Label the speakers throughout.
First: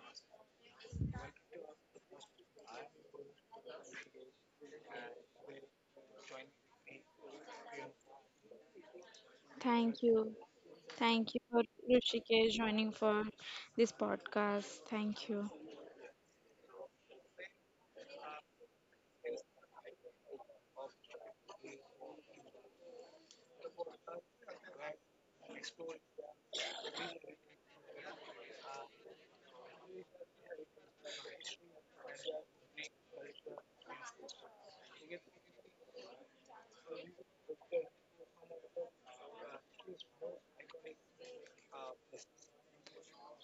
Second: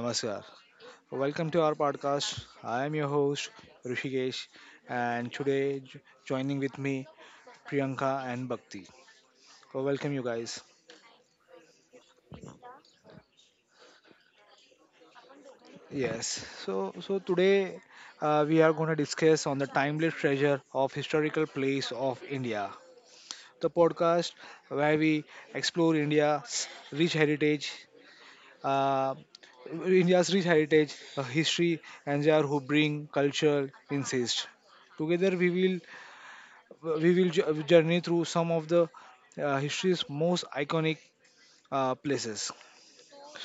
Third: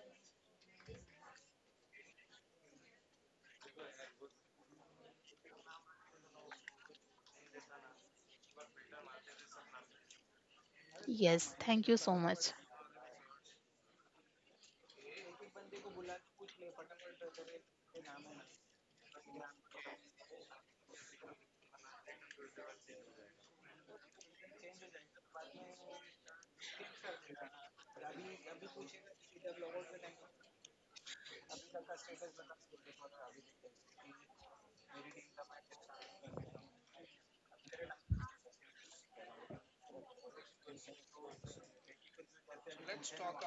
Speaker 1: namaskar. Welcome to our podcast. I am your host Rishikesh, and joining with me Priyanka and Bhakti. So
Speaker 2: Thank
Speaker 1: welcome you
Speaker 2: you.
Speaker 1: guys.
Speaker 2: Thank you
Speaker 3: Yes,
Speaker 2: for
Speaker 3: thank you so
Speaker 2: Rushikesh
Speaker 3: much.
Speaker 2: joining for this podcast. Thank you.
Speaker 1: Yes. So today we are going to discuss on the timeless treasure of historical place of India. The podcast where we explore India's rich heritage. Uh, India's rich heritage, history, and there who bring cultural insist. Together we will journey through some of the history's most iconic places.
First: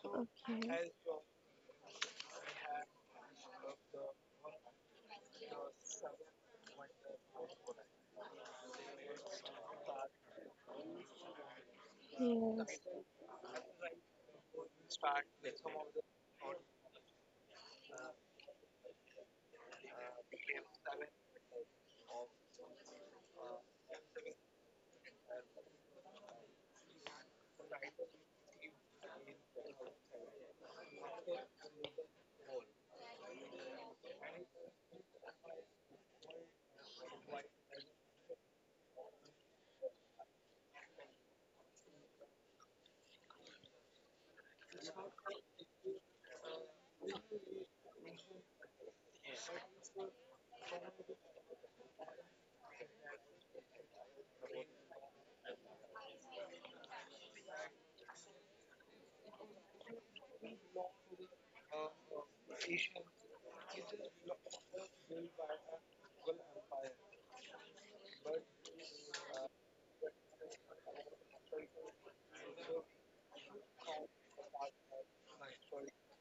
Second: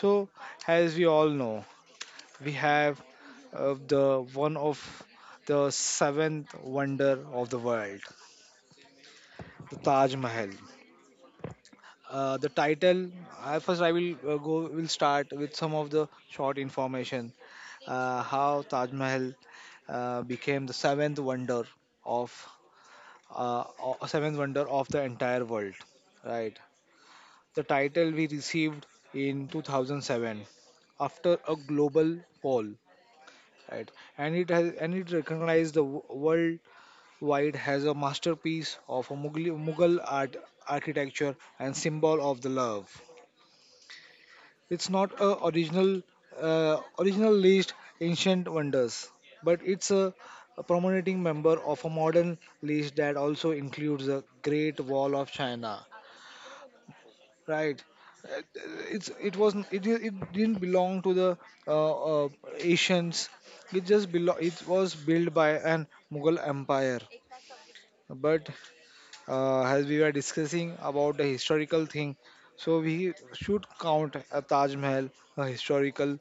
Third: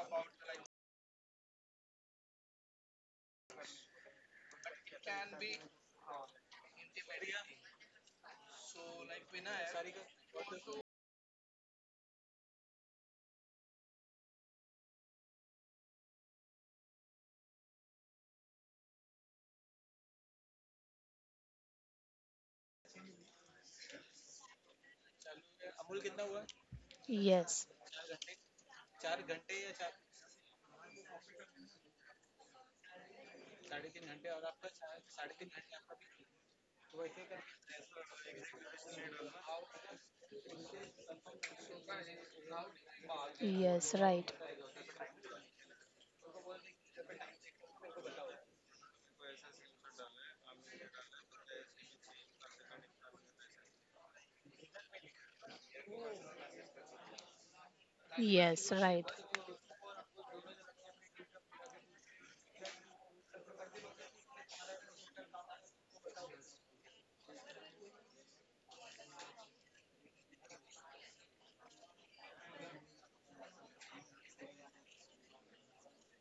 Speaker 1: So,
Speaker 2: Okay.
Speaker 1: as we all know, we have the one of the seventh wonder of the world, the Taj Mahal. The
Speaker 2: Yes.
Speaker 1: title. I first, I will go. Will start with some of the short information. How Taj Mahal became the seventh wonder of seventh wonder of the entire world, right? The
Speaker 3: Yes,
Speaker 1: title we received in 2007 after a global poll, right? And it recognized worldwide as a masterpiece of a mughal art, architecture, and symbol of the love.
Speaker 3: yes, right.
Speaker 1: It's not a original original list ancient wonders, but it's a prominent member of a modern list that also includes the Great Wall of China. Right. Uh,
Speaker 3: Yes, right.
Speaker 1: it it didn't belong to the uh, uh, Asians. It just belong. It was built by an Mughal empire. But as we were discussing about the historical thing, so we should count a Taj Mahal a historical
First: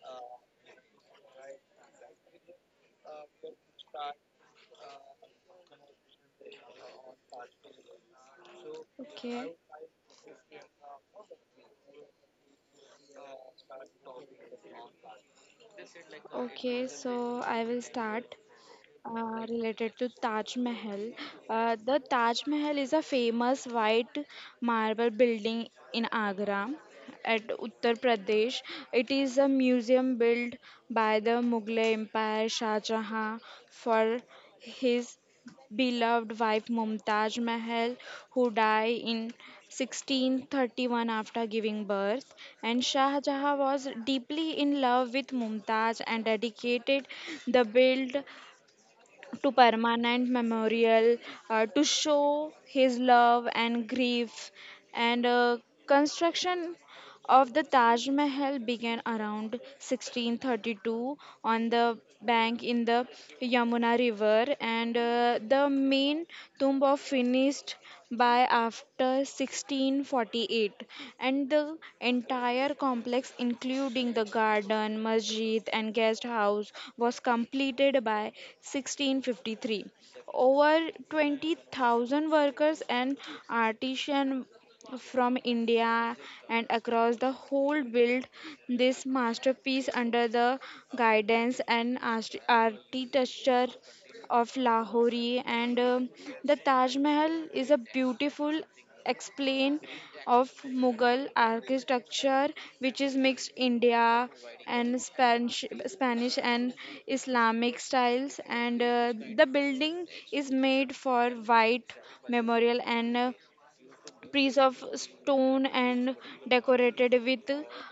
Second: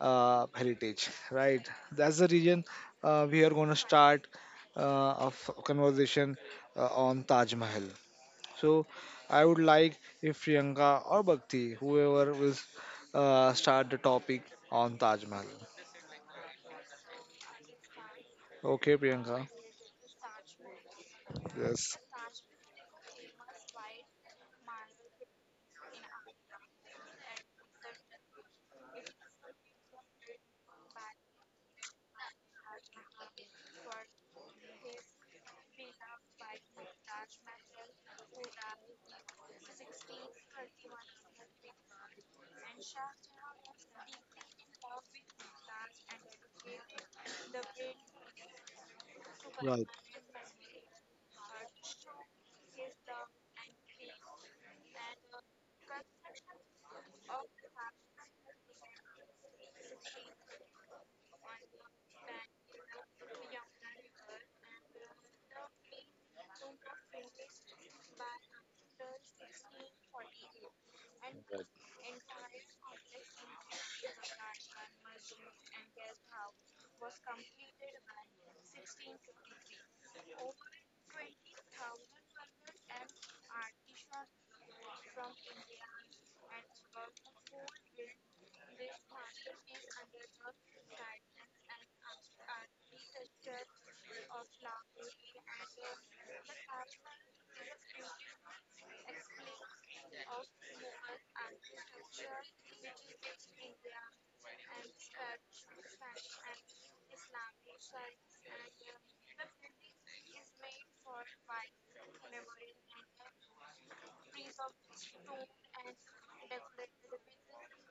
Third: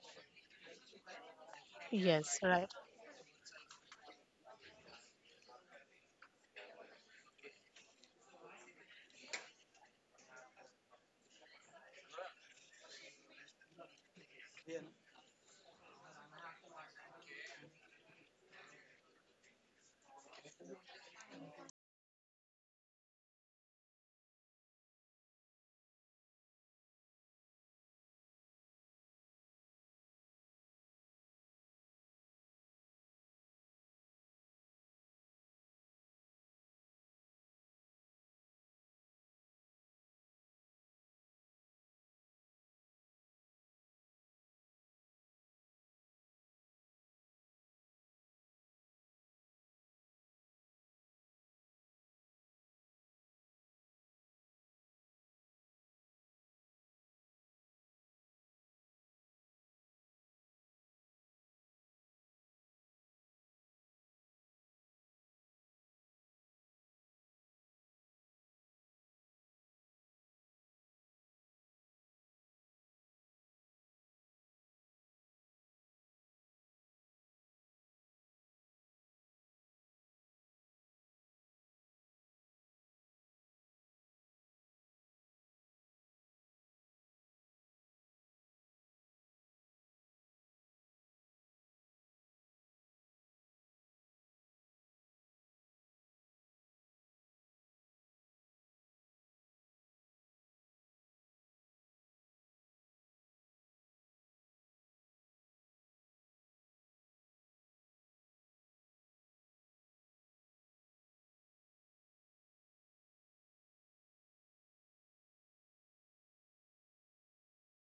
Speaker 1: heritage. Right. That's the
Speaker 3: Yes,
Speaker 1: region
Speaker 3: right.
Speaker 1: we are going to start of conversation on Taj Mahal. So I
Speaker 2: Okay.
Speaker 1: would like if Priyanka or Bhakti, whoever will start the topic on Taj Mahal.
Speaker 2: Okay, so I will start
Speaker 1: Okay, Priyanka.
Speaker 2: related to Taj Mahal. Uh,
Speaker 1: Yes.
Speaker 2: the Taj Mahal is a famous white marble building in Agra at Uttar Pradesh. It is a museum built by the Mughal Empire Shah Jahan for his beloved wife Mumtaz Mahal, who died in 1631 after giving birth. And Shah Jahan was deeply in love with Mumtaz and dedicated the build to
Speaker 1: Right.
Speaker 2: permanent memorial to show his love and grief and construction of the Taj Mahal began around 1632 on the bank in the Yamuna River, and the main tomb of finished by after 1648, and the entire complex including the garden masjid and guest house was completed by 1653. Over 20,000 workers and artisans from India and across the whole built this masterpiece under the guidance and architecture of Lahori and the Taj Mahal is a beautiful explain of Mughal architecture which is mixed India and Spanish and Islamic styles and the building is made for white memorial and piece of stone and decorated with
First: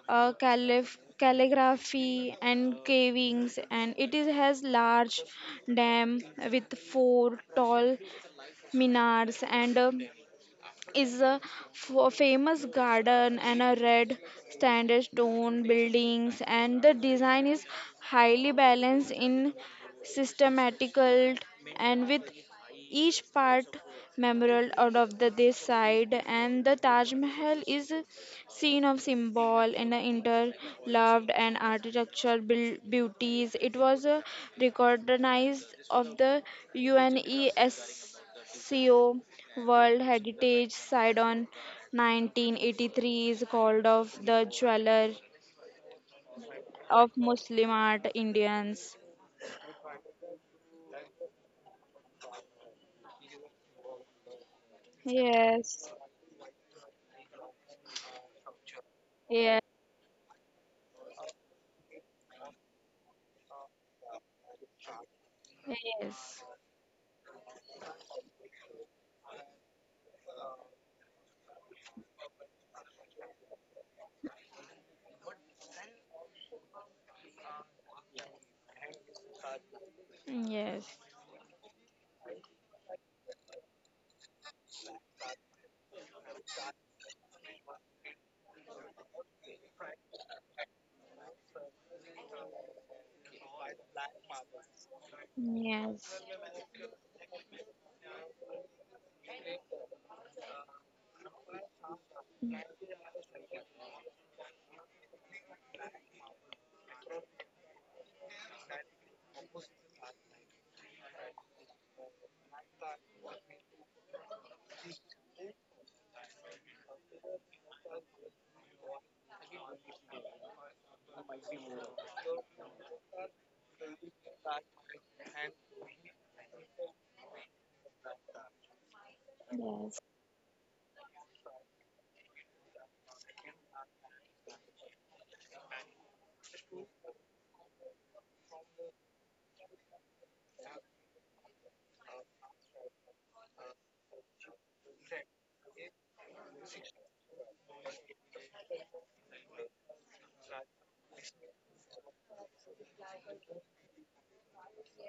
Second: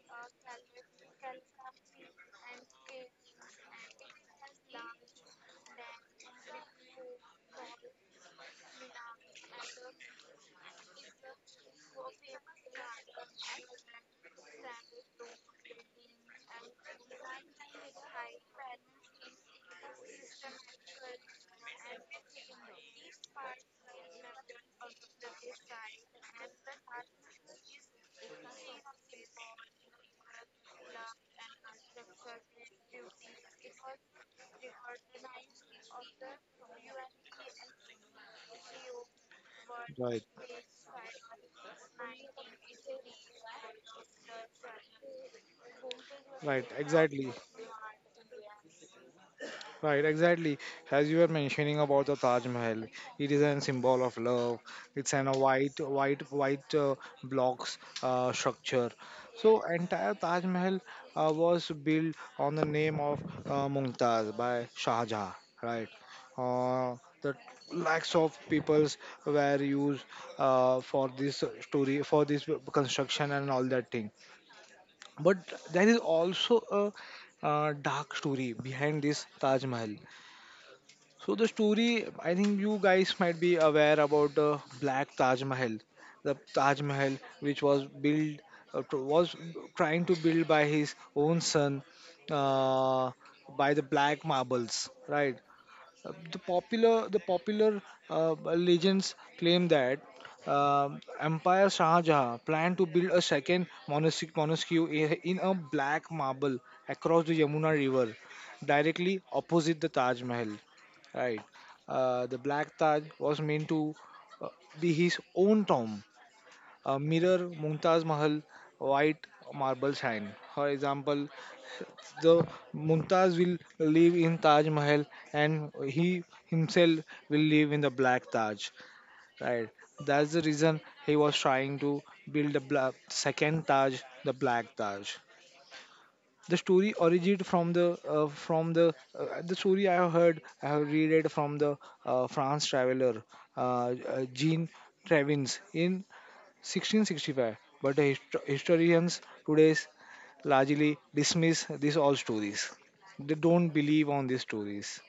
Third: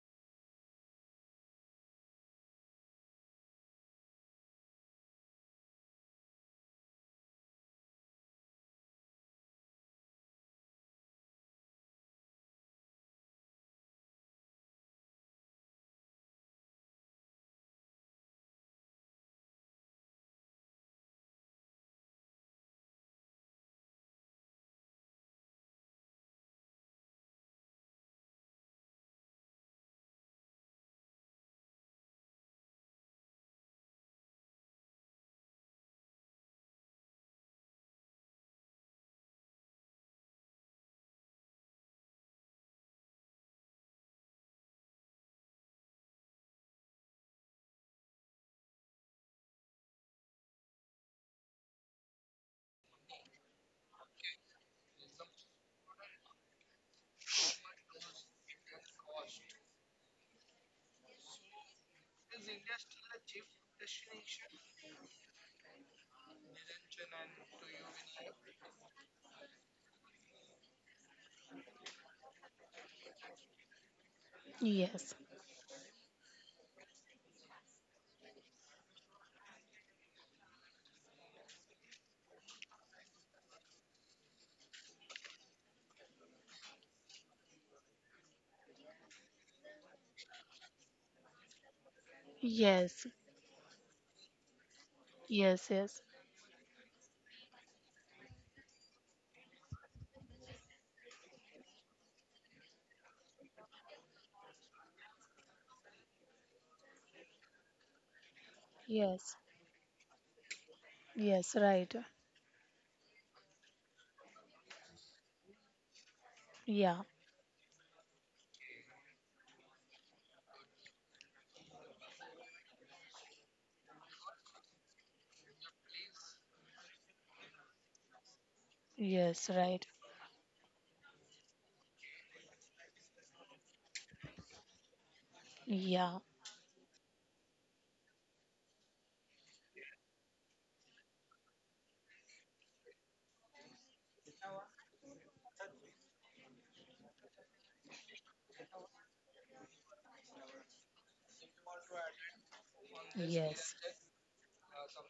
Speaker 2: calligraphy and carvings, and it is has large dam with four tall minars and a is a famous garden and a red standard stone buildings, and the design is highly balanced in systematical and with each part memorable out of the this side, and the Taj Mahal is scene of symbol and interloved and architecture beauties. It was recognized of the UNESCO World
Speaker 1: Right.
Speaker 2: Heritage Site on 1983, is called of the jeweler
Speaker 1: Right,
Speaker 2: of
Speaker 1: exactly.
Speaker 2: Muslim art Indians.
Speaker 1: Right, exactly. As you were mentioning about the Taj Mahal, it is a symbol of love. It's an a white,
Speaker 2: Yes,
Speaker 1: white, white uh, blocks structure.
Speaker 2: yes,
Speaker 1: So entire Taj Mahal was built on the name of Mumtaz by Shah Jahan. Right,
Speaker 2: yes,
Speaker 1: uh, the lakhs of peoples were used for this story, for this construction and all that thing.
Speaker 3: Yes,
Speaker 1: But there is also a dark story behind this Taj Mahal.
Speaker 2: yes,
Speaker 1: So the story, I think you guys might be aware about the Black Taj Mahal, the Taj Mahal which was built, was trying to build by his own son,
Speaker 3: yes,
Speaker 1: uh, by the black marbles, right?
Speaker 3: yes, yes,
Speaker 1: Uh,
Speaker 2: yes,
Speaker 1: the popular the popular uh, legends claim that uh, Empire Shah Jahan planned to build a second monastic monastery I- in a black marble across the Yamuna River, directly
Speaker 3: yes,
Speaker 1: opposite the Taj Mahal. Right,
Speaker 3: yes, right.
Speaker 1: the Black Taj was meant to uh, be his own tomb, a
Speaker 3: Yeah,
Speaker 1: mirror Mumtaz Mahal white marble shrine. For example, the Mumtaz will live in Taj Mahal and he himself will live in the Black Taj.
Speaker 3: yes,
Speaker 1: Right.
Speaker 3: right.
Speaker 2: yes.
Speaker 1: That's the reason he was trying to build the second Taj, the Black Taj.
Speaker 3: Yeah,
Speaker 1: The story originated from the story I have heard, I have read it from the France traveler Jean Travins in 1665, but the historians today largely dismiss these all stories. They don't
Speaker 3: yes,
Speaker 1: believe on these stories,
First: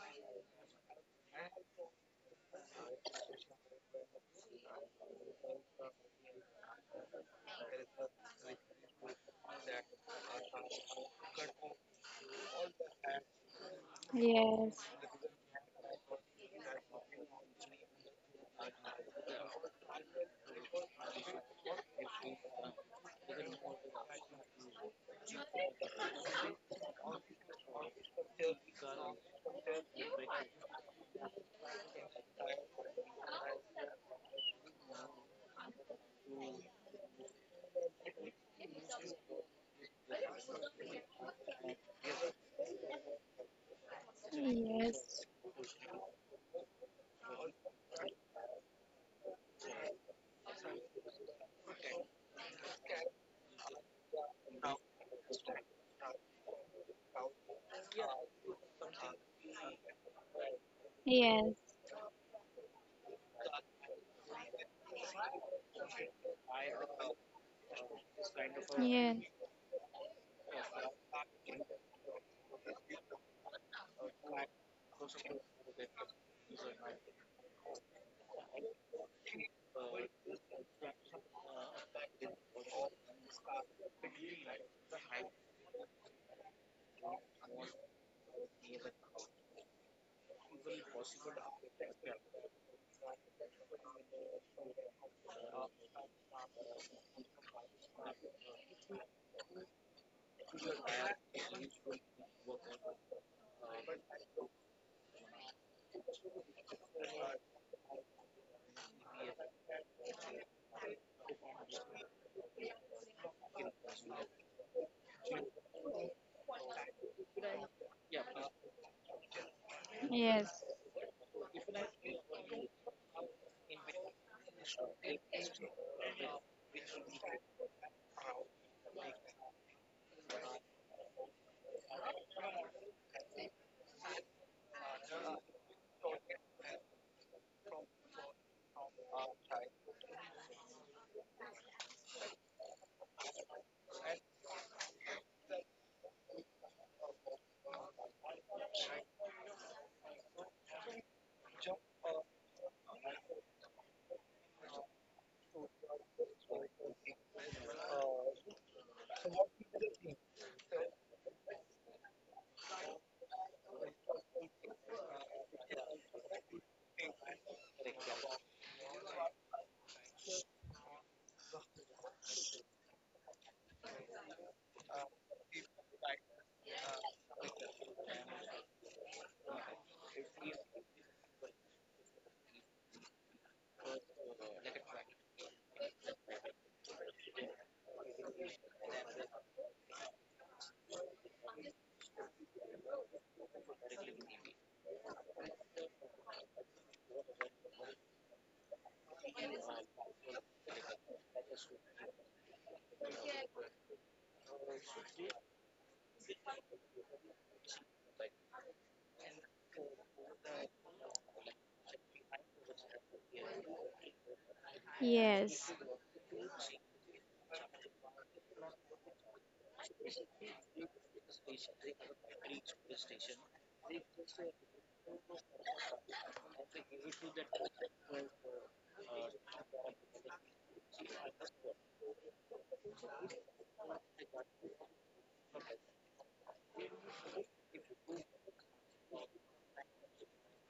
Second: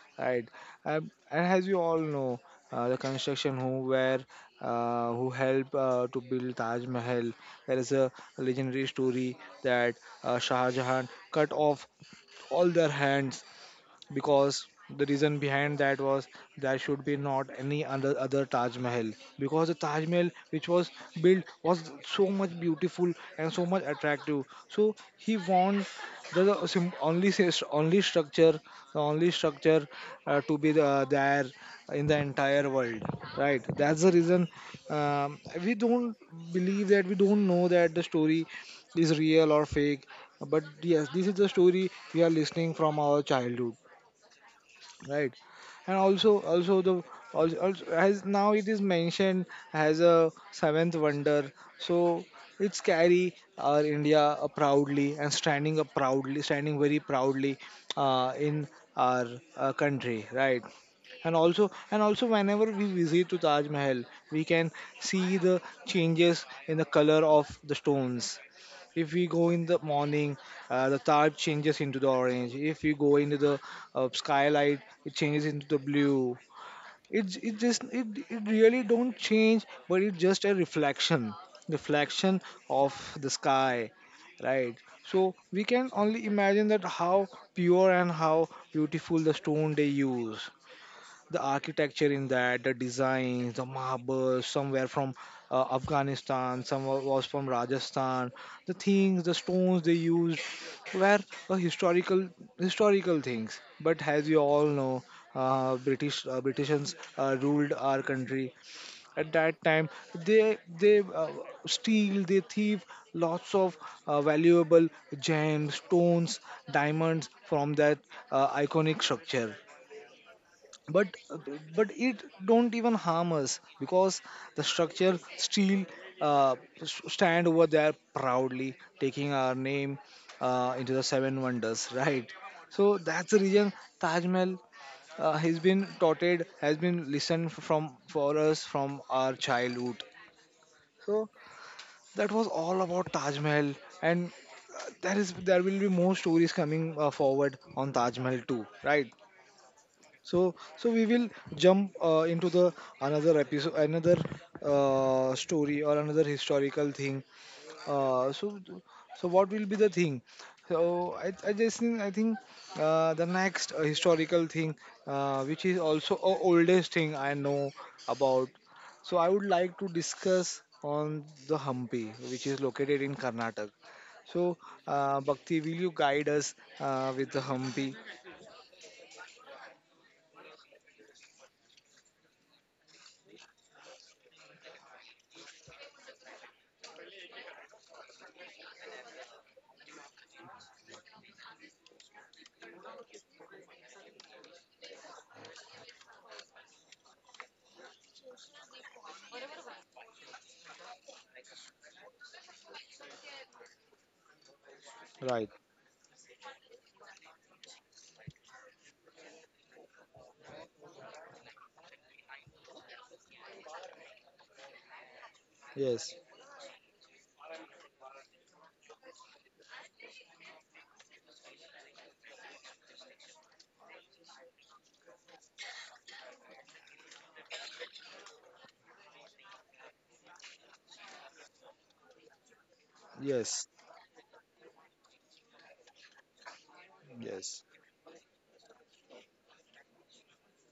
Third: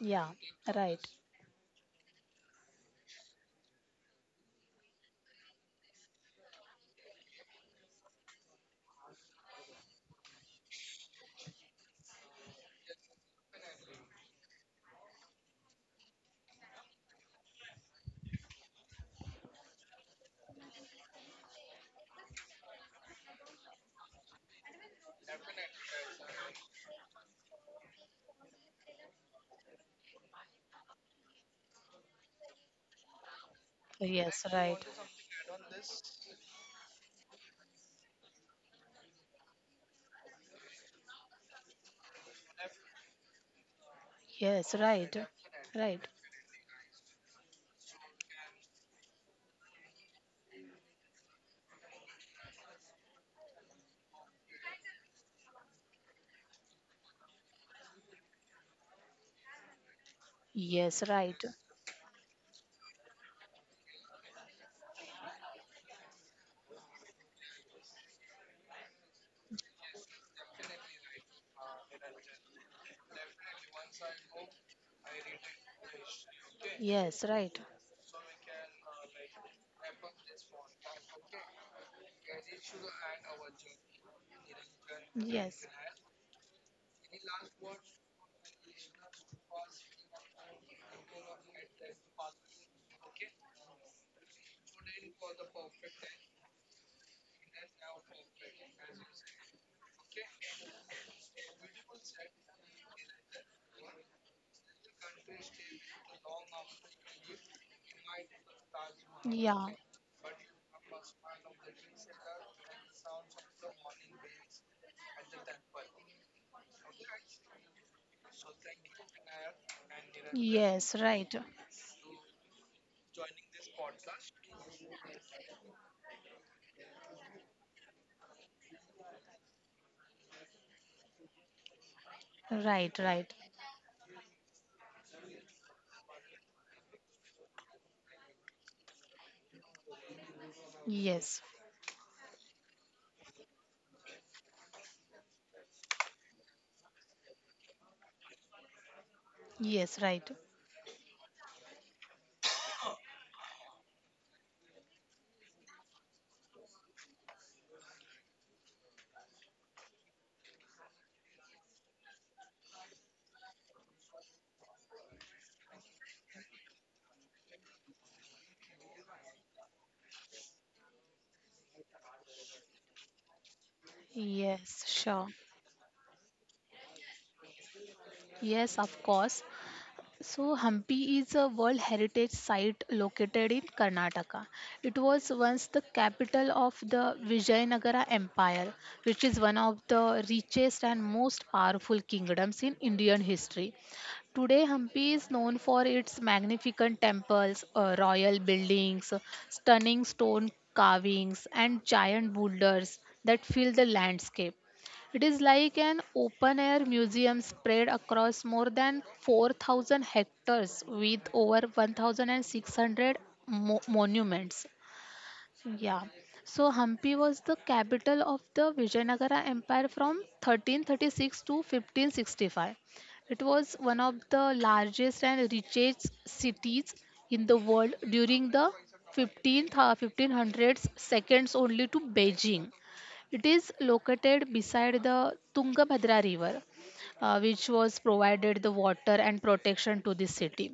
Speaker 3: yeah,
Speaker 1: right?
Speaker 3: right.
Speaker 1: And as you all know, the construction who were who helped to build Taj Mahal. There is a legendary story that Shah Jahan cut off all their hands because
Speaker 2: Yes,
Speaker 1: the reason behind that was there should be not any other Taj Mahal, because the Taj Mahal which was built was so much beautiful and so much attractive. So he wants the the sim- only sis- only structure the only structure to be the, there in the entire world, right? That's the
Speaker 3: Yes,
Speaker 1: reason,
Speaker 3: right.
Speaker 1: um, we don't believe that, we don't know that the story is real or fake, but yes, this is the story we are listening from our childhood,
Speaker 3: Yes, right.
Speaker 2: yes.
Speaker 1: right. and
Speaker 3: Right.
Speaker 1: also also the also, also as now it is mentioned as a seventh wonder, so it's carry our India proudly and standing very proudly in our country, right.
Speaker 3: Yes,
Speaker 1: and
Speaker 3: right.
Speaker 2: Yes.
Speaker 1: also and also whenever we visit to Taj Mahal, we can see the changes in the color of the stones. If
Speaker 2: Yes.
Speaker 1: we go in the morning, the tarp changes into the orange. If we go into the skylight, it changes into the blue.
Speaker 3: Yes,
Speaker 1: It it
Speaker 3: right.
Speaker 1: just it, it really don't change, but it's just a reflection of the sky, right? So we
Speaker 3: Yes,
Speaker 1: can only imagine that how pure and how beautiful the stone they use, the architecture in that, the design, the marble, somewhere from Afghanistan, some was from Rajasthan. The things, the stones they used were historical historical things. But as you all know, British Britishans ruled our country. At that
Speaker 3: yeah,
Speaker 1: time, they they uh, they thieve lots of valuable gems, stones, diamonds from that iconic structure.
Speaker 2: Yes,
Speaker 3: yes,
Speaker 1: But
Speaker 3: right.
Speaker 1: it don't even harm us because the structure still uh, stand over there proudly taking our name into the seven wonders right.
Speaker 3: Right,
Speaker 1: So that's
Speaker 3: right.
Speaker 1: the reason Taj Mahal has been listened from for us from our childhood. So
Speaker 3: Yes,
Speaker 1: that was all about Taj Mahal, and there is there will be more stories coming forward on Taj Mahal too, right.
Speaker 3: yes, right.
Speaker 1: So we will jump into the another episode, another story or another historical thing. Uh, so, so what will be the thing? So, I think the next historical thing, which is also a oldest thing I know about. So, I would like to discuss on the Hampi, which is located in Karnataka. So,
Speaker 3: Yes, sure.
Speaker 1: Bhakti, will you guide us with the Hampi?
Speaker 3: Yes, of course. So, Hampi is a World Heritage Site located in Karnataka. It was once the capital of the Vijayanagara Empire, which is one of the richest and most powerful kingdoms in Indian history. Today, Hampi is known for its magnificent temples, royal buildings, stunning stone carvings, and giant boulders that fill the landscape. It is
Speaker 1: Right.
Speaker 3: like an open air museum spread across more than 4,000 hectares with over 1,600 monuments.
Speaker 2: yes,
Speaker 3: Yeah.
Speaker 1: Yes.
Speaker 3: So Hampi was the capital of the Vijayanagara Empire from 1336 to 1565. It was one of the largest and richest cities in the world during the 15th, 1500s, seconds only to Beijing. It
Speaker 1: Yes.
Speaker 3: is located beside the Tungabhadra River,
Speaker 1: Yes,
Speaker 3: which was provided the water and protection to the city.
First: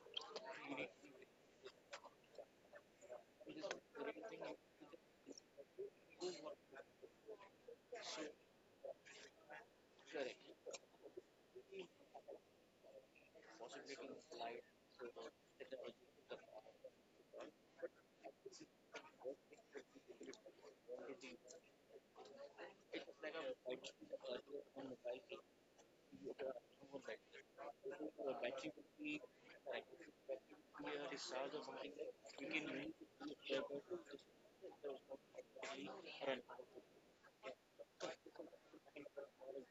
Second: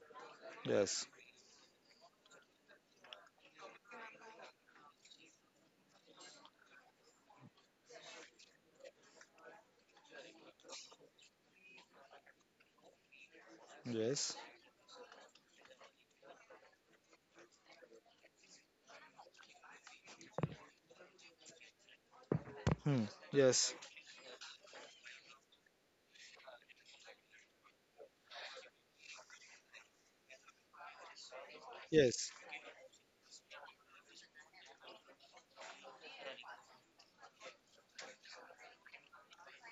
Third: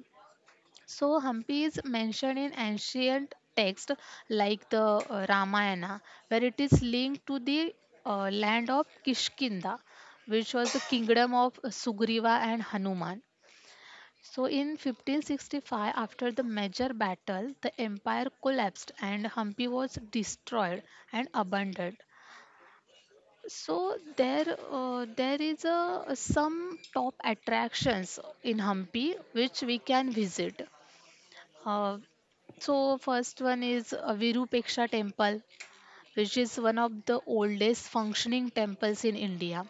Speaker 1: yes,
Speaker 3: So Hampi is mentioned in ancient texts like the Ramayana, where it is linked to the land of Kishkinda, which was the kingdom of Sugriva and Hanuman.
Speaker 1: yes,
Speaker 3: So in 1565, after the major battle, the empire collapsed and Hampi was destroyed and abandoned.
Speaker 1: hmm, yes,
Speaker 3: So there is some top attractions in Hampi which we can visit. Uh,
Speaker 1: yes.
Speaker 3: so first one is Virupaksha temple which is one of the oldest functioning temples in India.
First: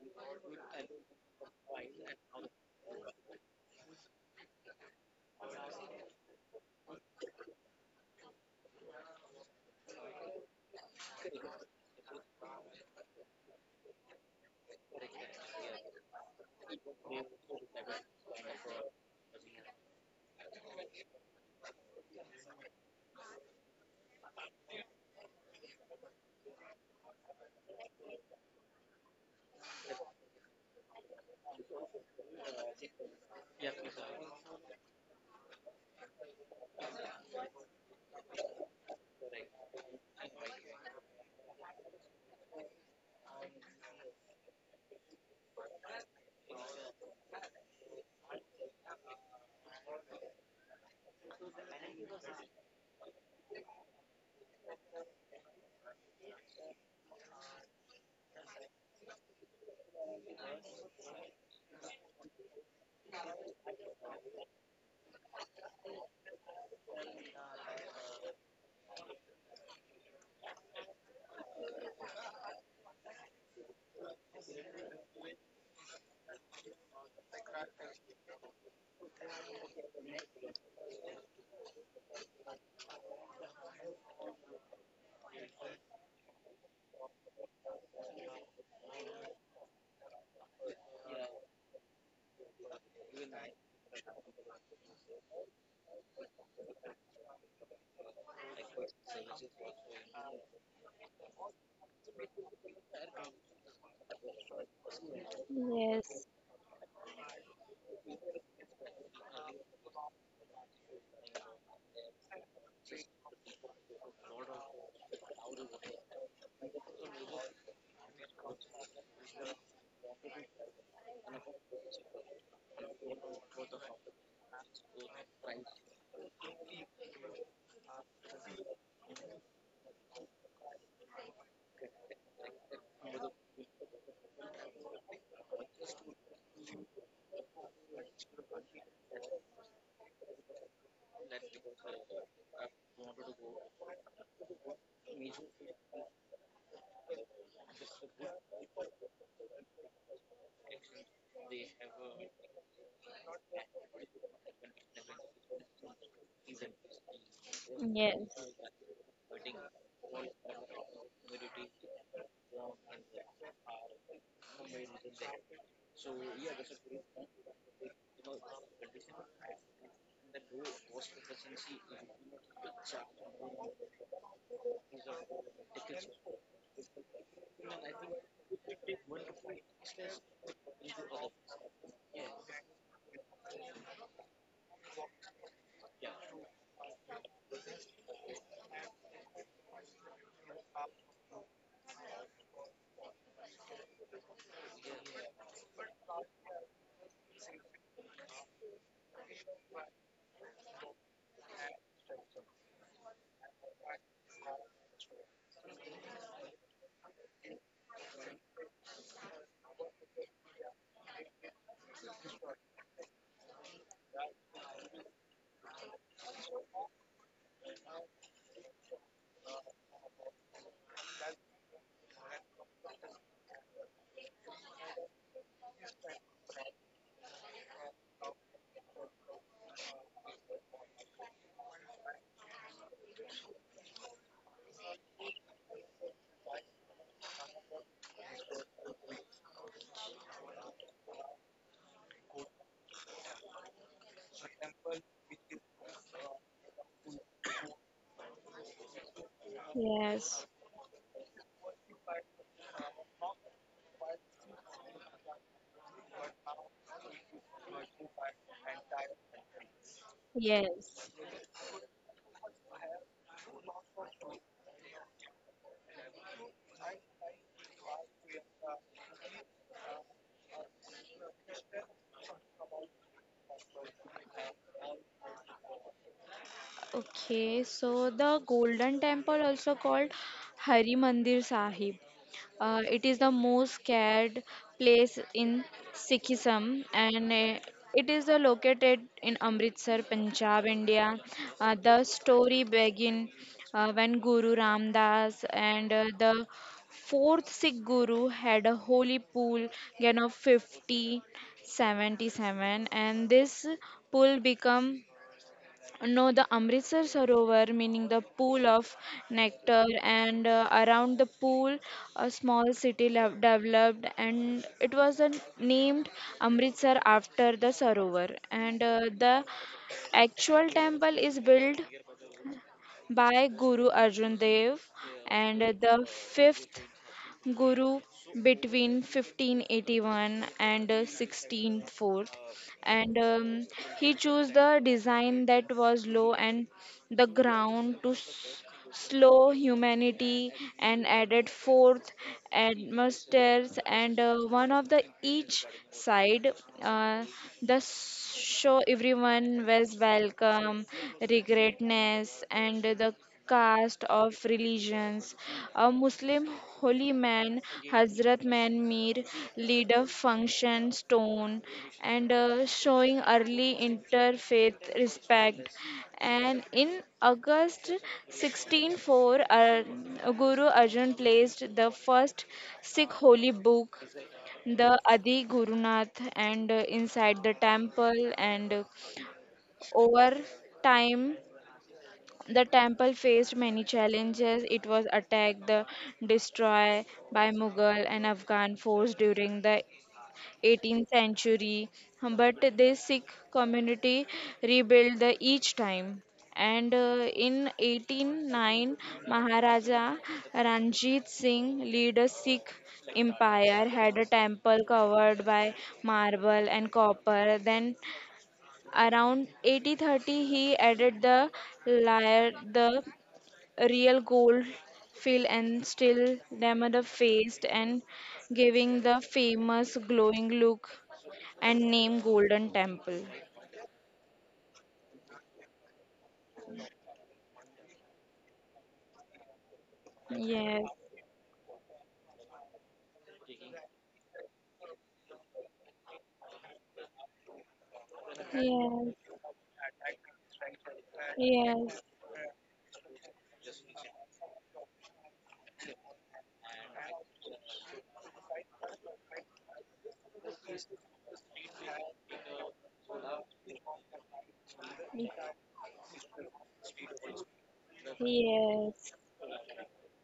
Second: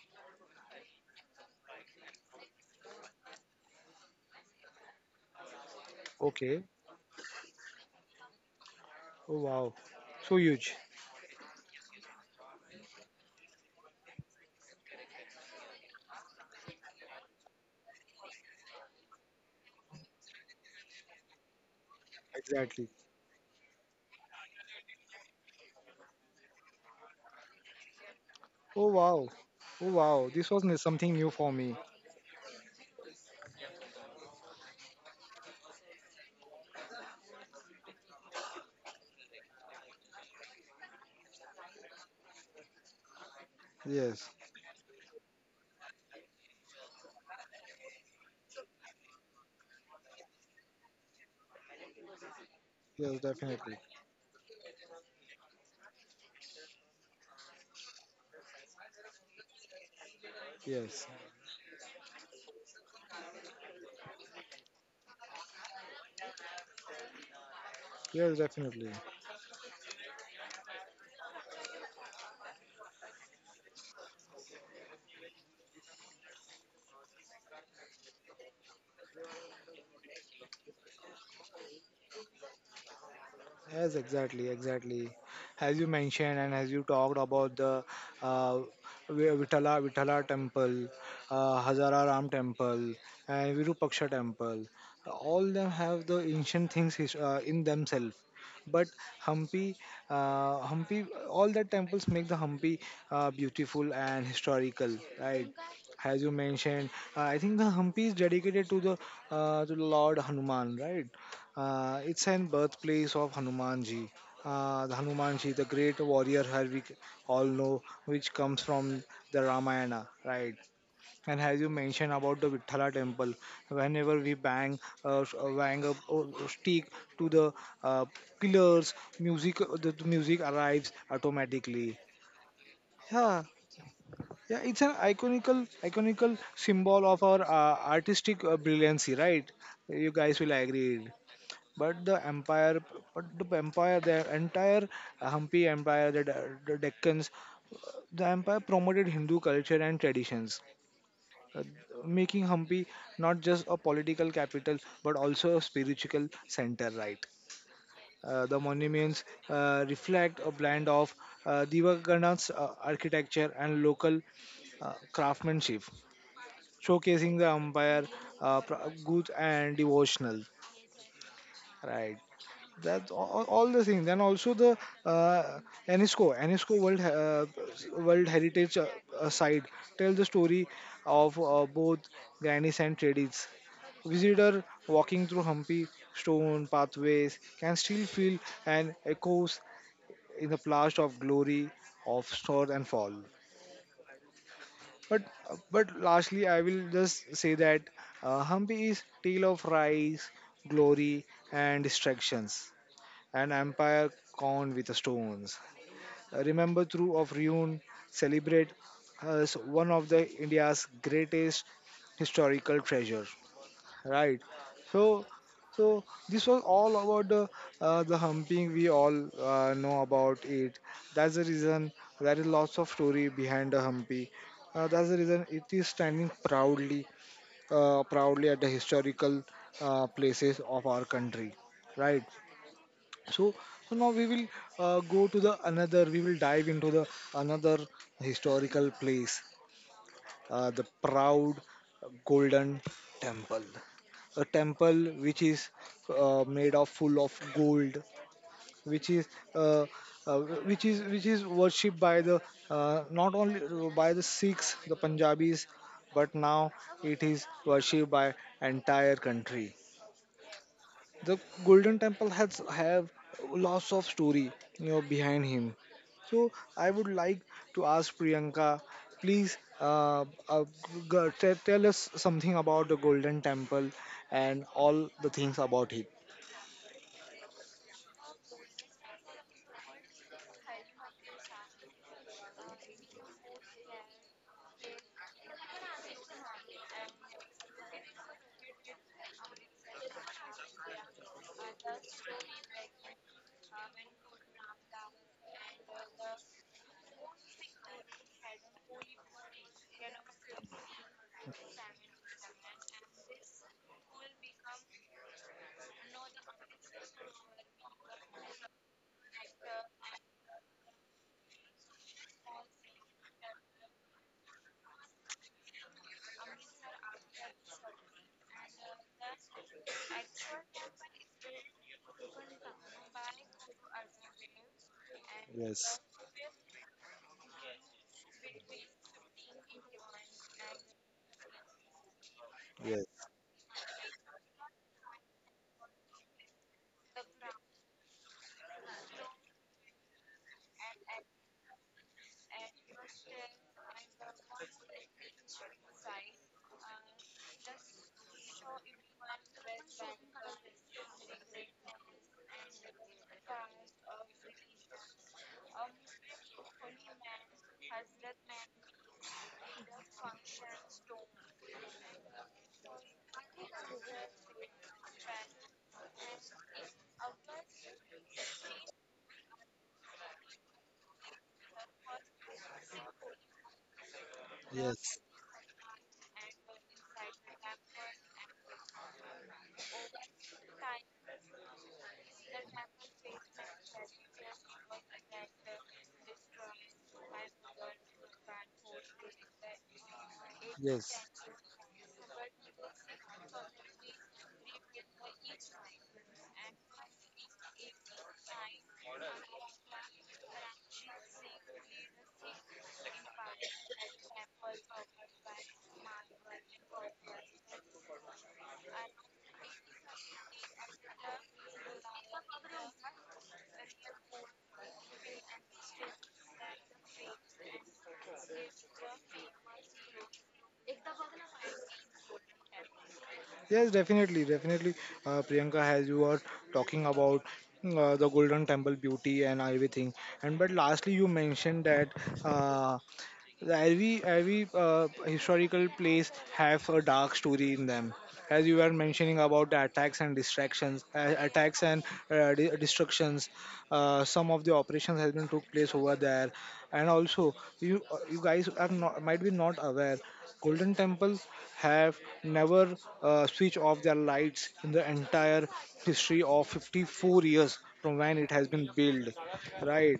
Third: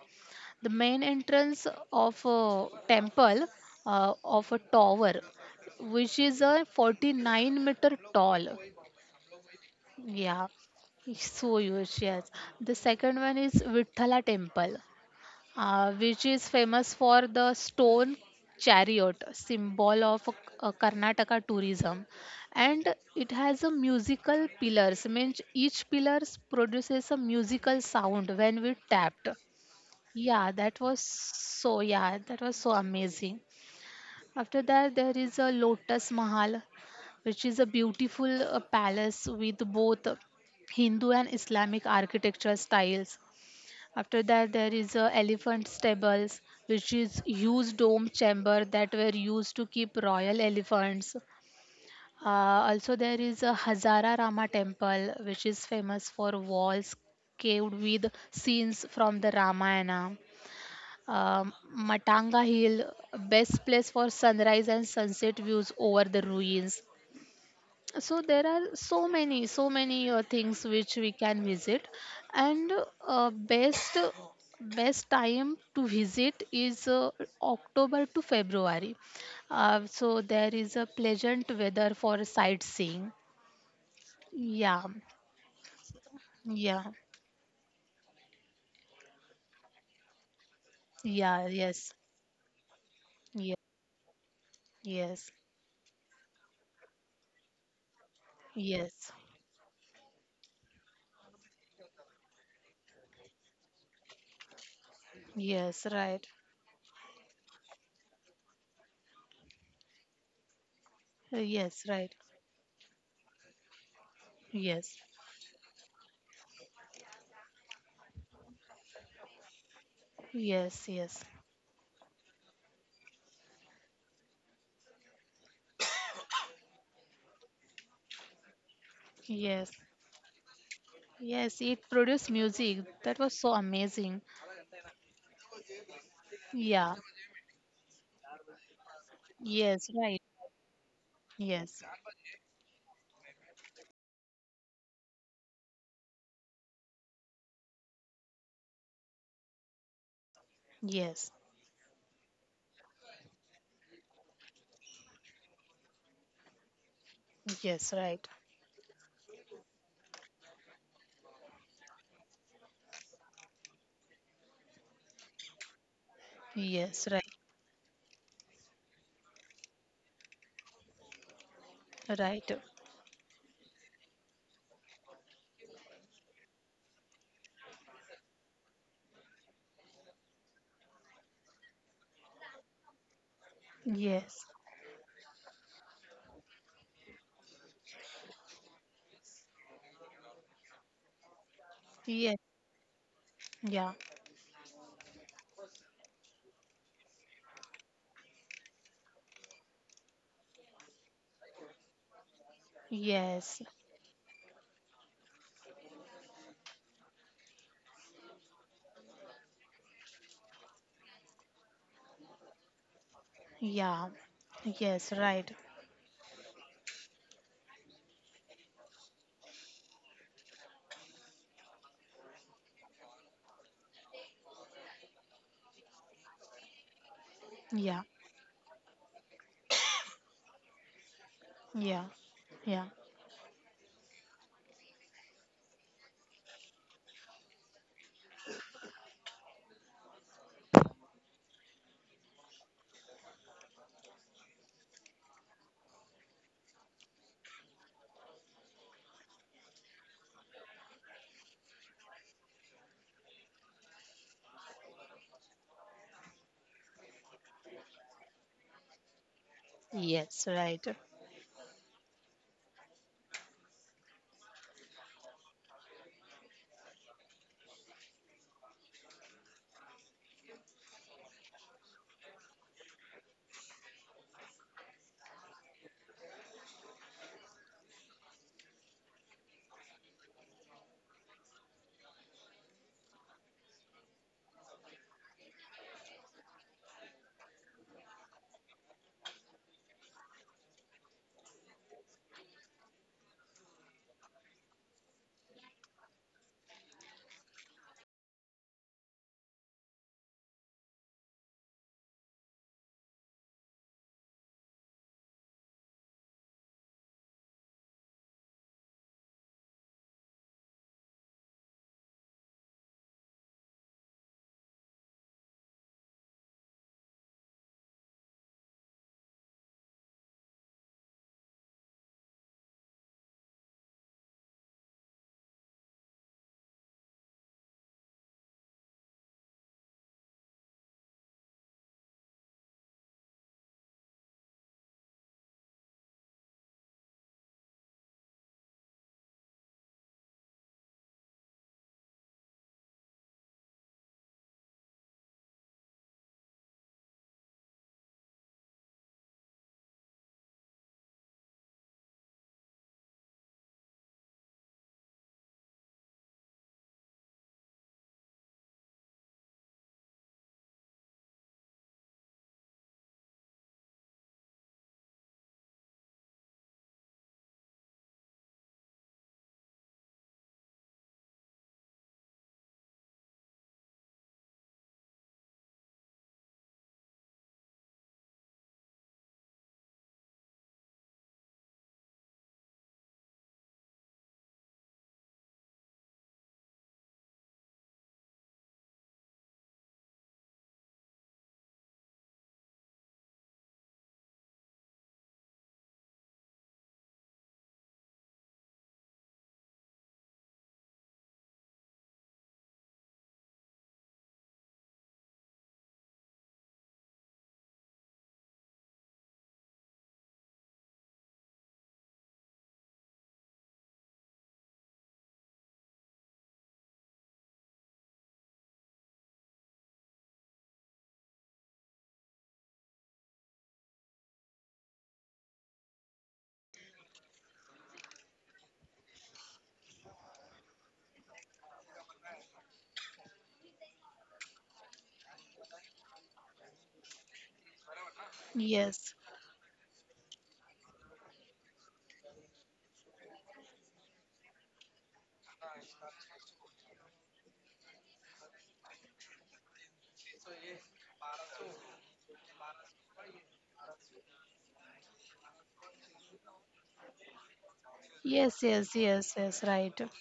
Speaker 3: The main entrance of a temple of a tower which is
Speaker 1: Okay.
Speaker 3: a 49-meter tall.
Speaker 1: Oh wow, so
Speaker 3: Yeah.
Speaker 1: huge.
Speaker 3: So huge, yes. The second one is Vithala temple, which is famous for the stone chariot, symbol of Karnataka tourism.
Speaker 1: Exactly.
Speaker 3: And it has a musical pillars, means each pillars produces a musical sound when we
Speaker 1: Oh wow,
Speaker 3: tapped.
Speaker 1: oh wow.
Speaker 3: Yeah,
Speaker 1: Something new for me.
Speaker 3: that was so amazing. After that, there is a Lotus Mahal, which is a beautiful palace with both Hindu and Islamic architecture styles. After
Speaker 1: Yes,
Speaker 3: that, there is elephant stables, which is huge dome chamber that were used to keep royal elephants. Also, there
Speaker 1: yes,
Speaker 3: is a
Speaker 1: definitely.
Speaker 3: Hazara Rama temple, which is famous for walls caved with scenes from the Ramayana.
Speaker 1: Yes,
Speaker 3: Matanga Hill, best place for sunrise and sunset views over the ruins, so
Speaker 1: yes,
Speaker 3: there are
Speaker 1: definitely.
Speaker 3: so many things which we can visit, and uh, best best time to visit is October to February, so there is a pleasant weather for sightseeing.
Speaker 1: Yes, exactly,
Speaker 3: Yeah,
Speaker 1: exactly. As you mentioned and as
Speaker 3: yeah,
Speaker 1: you talked about the uh, Vitala temple,
Speaker 3: yeah. Yes,
Speaker 1: Hazara Ram temple,
Speaker 3: yeah,
Speaker 1: and Virupaksha temple,
Speaker 3: yes,
Speaker 1: all them have the ancient things in themselves. But
Speaker 3: yes,
Speaker 1: Hampi, Hampi, all the temples make the Hampi beautiful and historical, right?
Speaker 3: yes,
Speaker 1: As
Speaker 2: yes,
Speaker 3: right.
Speaker 1: you mentioned, I think the Hampi is dedicated to the Lord Hanuman, right?
Speaker 3: Yes, right.
Speaker 1: It's an birthplace of Hanumanji.
Speaker 3: Yes,
Speaker 1: The Hanumanji, the great warrior who we all know, which comes from the Ramayana, right?
Speaker 3: yes, yes,
Speaker 1: And as you mentioned about the Vithala temple, whenever we bang, bang a stick to the uh, pillars, music,
Speaker 3: yes,
Speaker 1: the music arrives
Speaker 3: yes, it
Speaker 1: automatically.
Speaker 3: produced music, that was
Speaker 1: Yeah,
Speaker 3: so amazing.
Speaker 1: yeah, it's an iconical
Speaker 3: Yeah.
Speaker 1: symbol of our artistic brilliancy, right?
Speaker 3: Yes.
Speaker 1: You
Speaker 3: Right.
Speaker 1: guys will agree,
Speaker 3: Yes.
Speaker 1: but the entire Hampi empire, the the deccans, the empire promoted Hindu culture and traditions,
Speaker 3: Yes.
Speaker 1: uh, making Hampi not just a political capital but also a spiritual center, right.
Speaker 3: Yes.
Speaker 2: yes,
Speaker 3: Right.
Speaker 1: The monuments reflect a blend of Devagana's architecture and local craftsmanship,
Speaker 3: Yes. Right.
Speaker 1: showcasing the empire good and devotional. Right.
Speaker 3: Right.
Speaker 1: That's all the things. And also the uh, UNESCO, UNESCO World He- World Heritage Site tell the story of both grannies and tradies.
Speaker 3: Yes.
Speaker 1: Visitor walking through Humpy stone pathways can still feel an echoes in the blast of glory of
Speaker 3: Yes.
Speaker 1: storm and fall.
Speaker 3: Yeah.
Speaker 1: But lastly, I will just say that Hampi is tale of rise, glory, and distractions, an
Speaker 3: Yes.
Speaker 1: empire crowned with stones. Remember through of ruin, celebrate as one of the India's greatest historical treasure.
Speaker 3: Yeah.
Speaker 1: Right.
Speaker 3: Yes.
Speaker 1: So,
Speaker 3: Right.
Speaker 1: so this was all about the humping. We all know about it. That's the reason there is lots of story behind the humpy. That's the reason it is standing proudly,
Speaker 3: Yeah.
Speaker 1: proudly at the historical places of our country.
Speaker 3: Yeah.
Speaker 1: Right.
Speaker 3: Yeah.
Speaker 1: So so now we will go to the another we will dive into the another historical place, the proud Golden Temple, a temple which is made of full of gold, which is uh, uh,
Speaker 2: yes,
Speaker 1: which is worshipped by the not only by the Sikhs, the Punjabis, but now it is worshipped by entire country.
Speaker 3: Yes. Right.
Speaker 2: yes.
Speaker 1: The Golden Temple has have lots of story, you know, behind him. So I would like to ask Priyanka, please, tell us something about the Golden Temple and all the things about it.
Speaker 2: Okay, so the Golden Temple, also called Hari Mandir Sahib, it is the most scared place in Sikhism, and it is located in Amritsar, Punjab, India. The story begins when Guru Ram Das and the fourth Sikh Guru had a holy pool gain of 50. 77 and this pool become no, the Amritsar Sarovar, meaning the pool of nectar, and around the pool, a small city developed, and it was named Amritsar after the Sarovar. And the actual temple is built by Guru Arjan Dev and the
Speaker 1: Yes,
Speaker 2: fifth Guru between 1581 and 1604,
Speaker 1: yes,
Speaker 2: and he chose the design that was low and the ground to slow humanity and added fourth atmospheres and one of the each side uh, the show everyone was welcome regretness and the caste, of religions. A Muslim holy man, Hazrat Man Mir, leader function stone, and showing early interfaith respect. And in August 1604, Guru Arjan placed the first Sikh holy book the
Speaker 1: yes.
Speaker 2: Adi Gurunath, and inside the temple and over time the temple faced many challenges. It was attacked, the destroyed by Mughal and Afghan force during the 18th century. But the Sikh community rebuilt the each time. And in 189, Maharaja Ranjit Singh led a Sikh empire, had a temple covered by marble and copper. Then around 8030 he added the lyre the real gold fill and still Damodar faced and giving the famous glowing look and name Golden Temple.
Speaker 1: Yes, definitely, definitely. Priyanka, as you were talking about the Golden Temple beauty and everything, and but
Speaker 2: Yes,
Speaker 1: lastly, you mentioned that uh, every historical place have a dark story in them, as you were
Speaker 3: Yes.
Speaker 2: yes,
Speaker 1: mentioning about the attacks and distractions, attacks
Speaker 2: yes,
Speaker 1: and destructions. Some of the operations has been took place over there, and also you you guys are not might be not aware, golden temple have never switched off their lights in the
Speaker 2: y-
Speaker 1: entire history of 54 years from when it
Speaker 3: Yes.
Speaker 1: has been
Speaker 3: Yes.
Speaker 2: yes,
Speaker 1: built,
Speaker 3: Yes. Yes. Right.
Speaker 1: right?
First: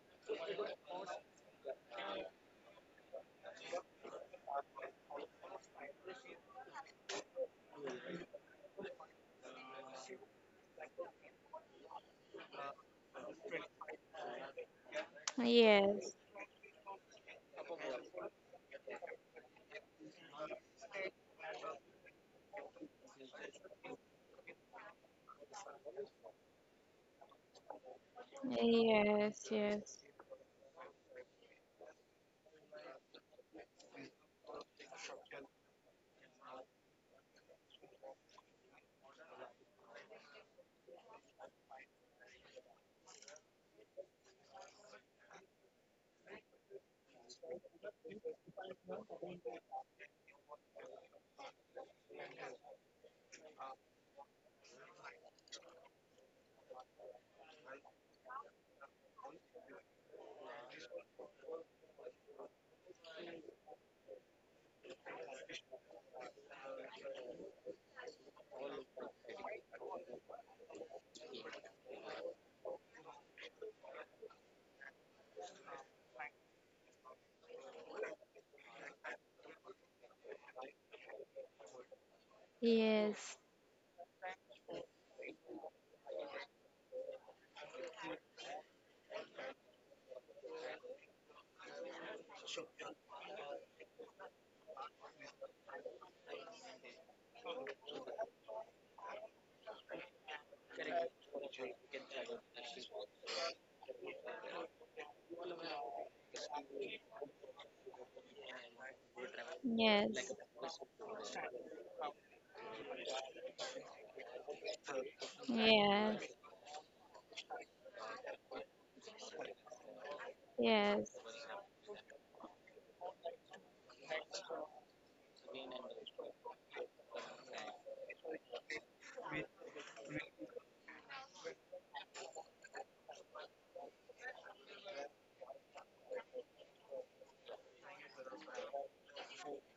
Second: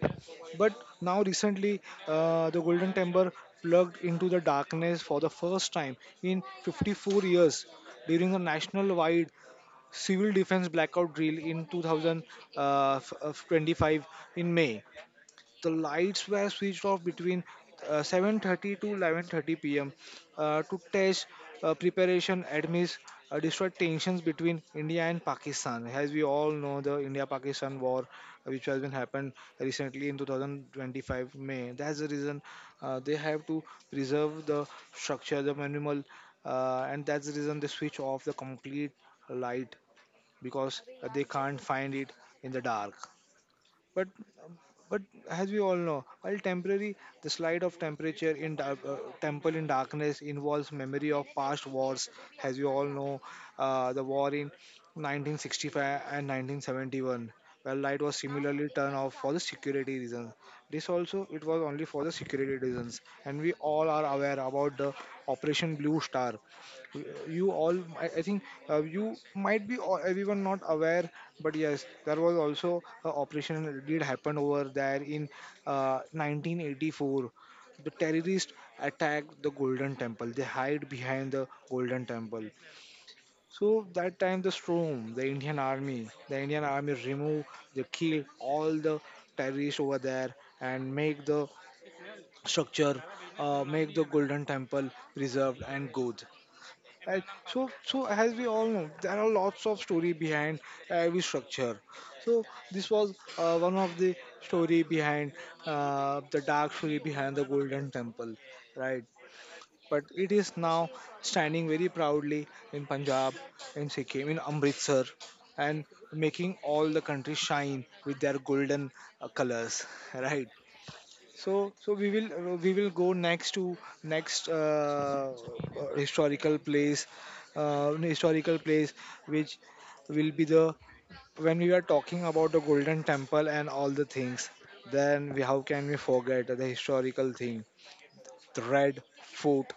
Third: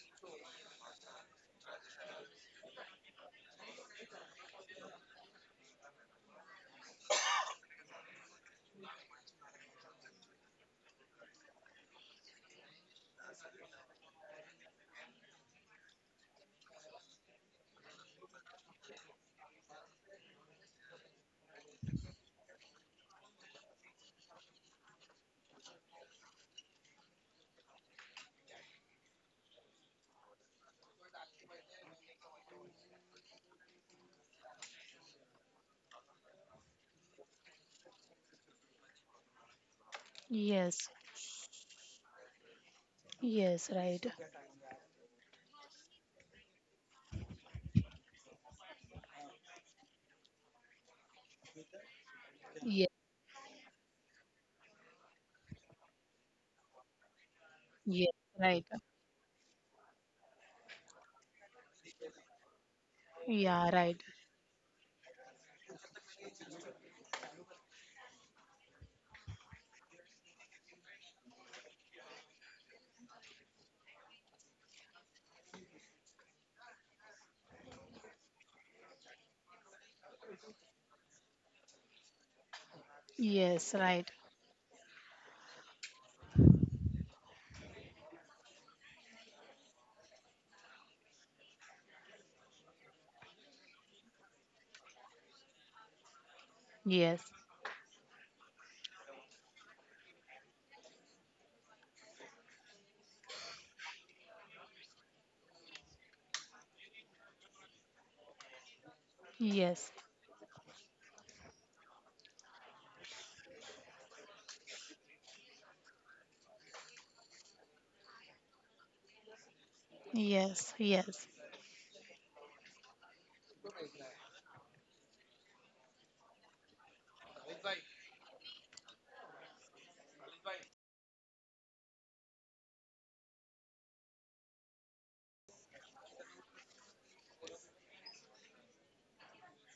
Speaker 1: But now, recently, the Golden Temple plugged into the darkness for the first time in 54 years during a national wide civil defense blackout drill in 2025 in May. The
Speaker 2: yes,
Speaker 1: lights were switched off between 7:30 to 11:30 p.m. To test preparation amidst destroyed tensions between India and Pakistan. As we all know, the India-Pakistan war,
Speaker 2: yes,
Speaker 1: which
Speaker 2: yes,
Speaker 1: has been happened
Speaker 2: yes,
Speaker 1: recently in 2025 May, that's the reason they have to preserve the structure, the manual, and that's the reason they switch off the complete light, because
Speaker 3: Yes.
Speaker 1: they can't find it in the dark.
Speaker 3: Yes. Right.
Speaker 1: But but as we all know, while temporary, the slide of temperature in temple in darkness involves memory of past wars. As you all
Speaker 3: Yes.
Speaker 1: know, the war in 1965 and 1971, where light
Speaker 3: Yes.
Speaker 1: was
Speaker 3: Right.
Speaker 1: similarly turned off for the security reasons. This also it was only for the security reasons, and we
Speaker 3: Yeah.
Speaker 1: all
Speaker 3: Right.
Speaker 1: are aware about the Operation Blue Star. I think you might be all, everyone not aware, but yes, there was also a operation that did happen over there in 1984. The terrorists attacked the golden temple, they hide behind the golden temple,
Speaker 2: yes,
Speaker 3: Yes.
Speaker 1: so
Speaker 3: Right.
Speaker 1: that time the storm, the Indian army, the Indian army remove, they kill all the terrorists over there and make the structure, make the golden temple preserved and good.
Speaker 3: Yes.
Speaker 1: Right. So as we all know, there are lots of story behind every structure. So this was one of the story behind the dark story behind the Golden Temple, right?
Speaker 3: Yes.
Speaker 1: But it is now standing very proudly in Punjab, in Sikkim, in Amritsar, and
Speaker 2: yes,
Speaker 1: making all the country shine with their golden colors, right?
Speaker 3: Yes. Yes.
Speaker 1: So we will go next to next historical place, historical place, which will be the, when we are talking about the Golden Temple and all the things. Then we, how can we forget the historical thing, the Red Fort,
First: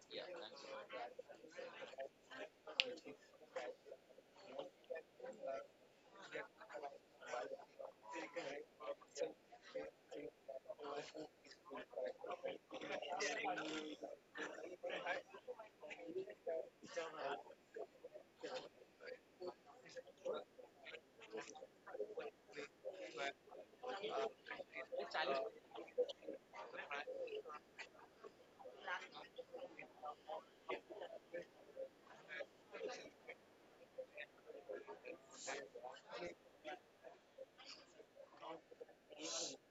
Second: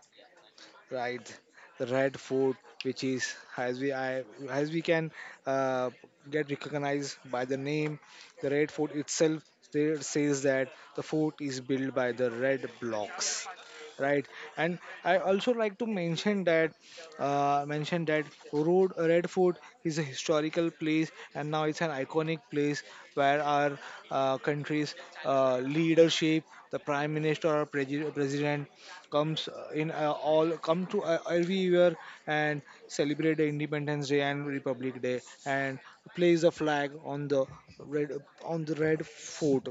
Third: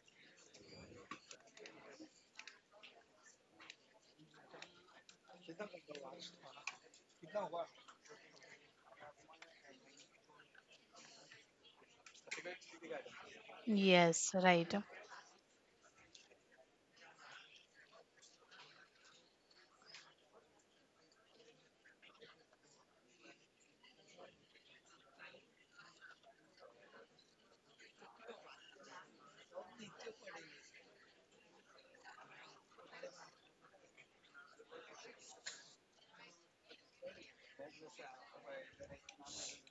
Speaker 1: right? The red food, which is as as we can uh, get recognized by the name the red food itself. There says that the fort is built by the red blocks, right?
Speaker 3: Yes. Right.
Speaker 1: And I also like to mention that uh, mention that road red fort is a historical place and now it's an iconic place where our country's leadership, the prime minister or president, comes in all come to every year and celebrate the Independence Day and Republic Day and place the flag on the red, on the red fort,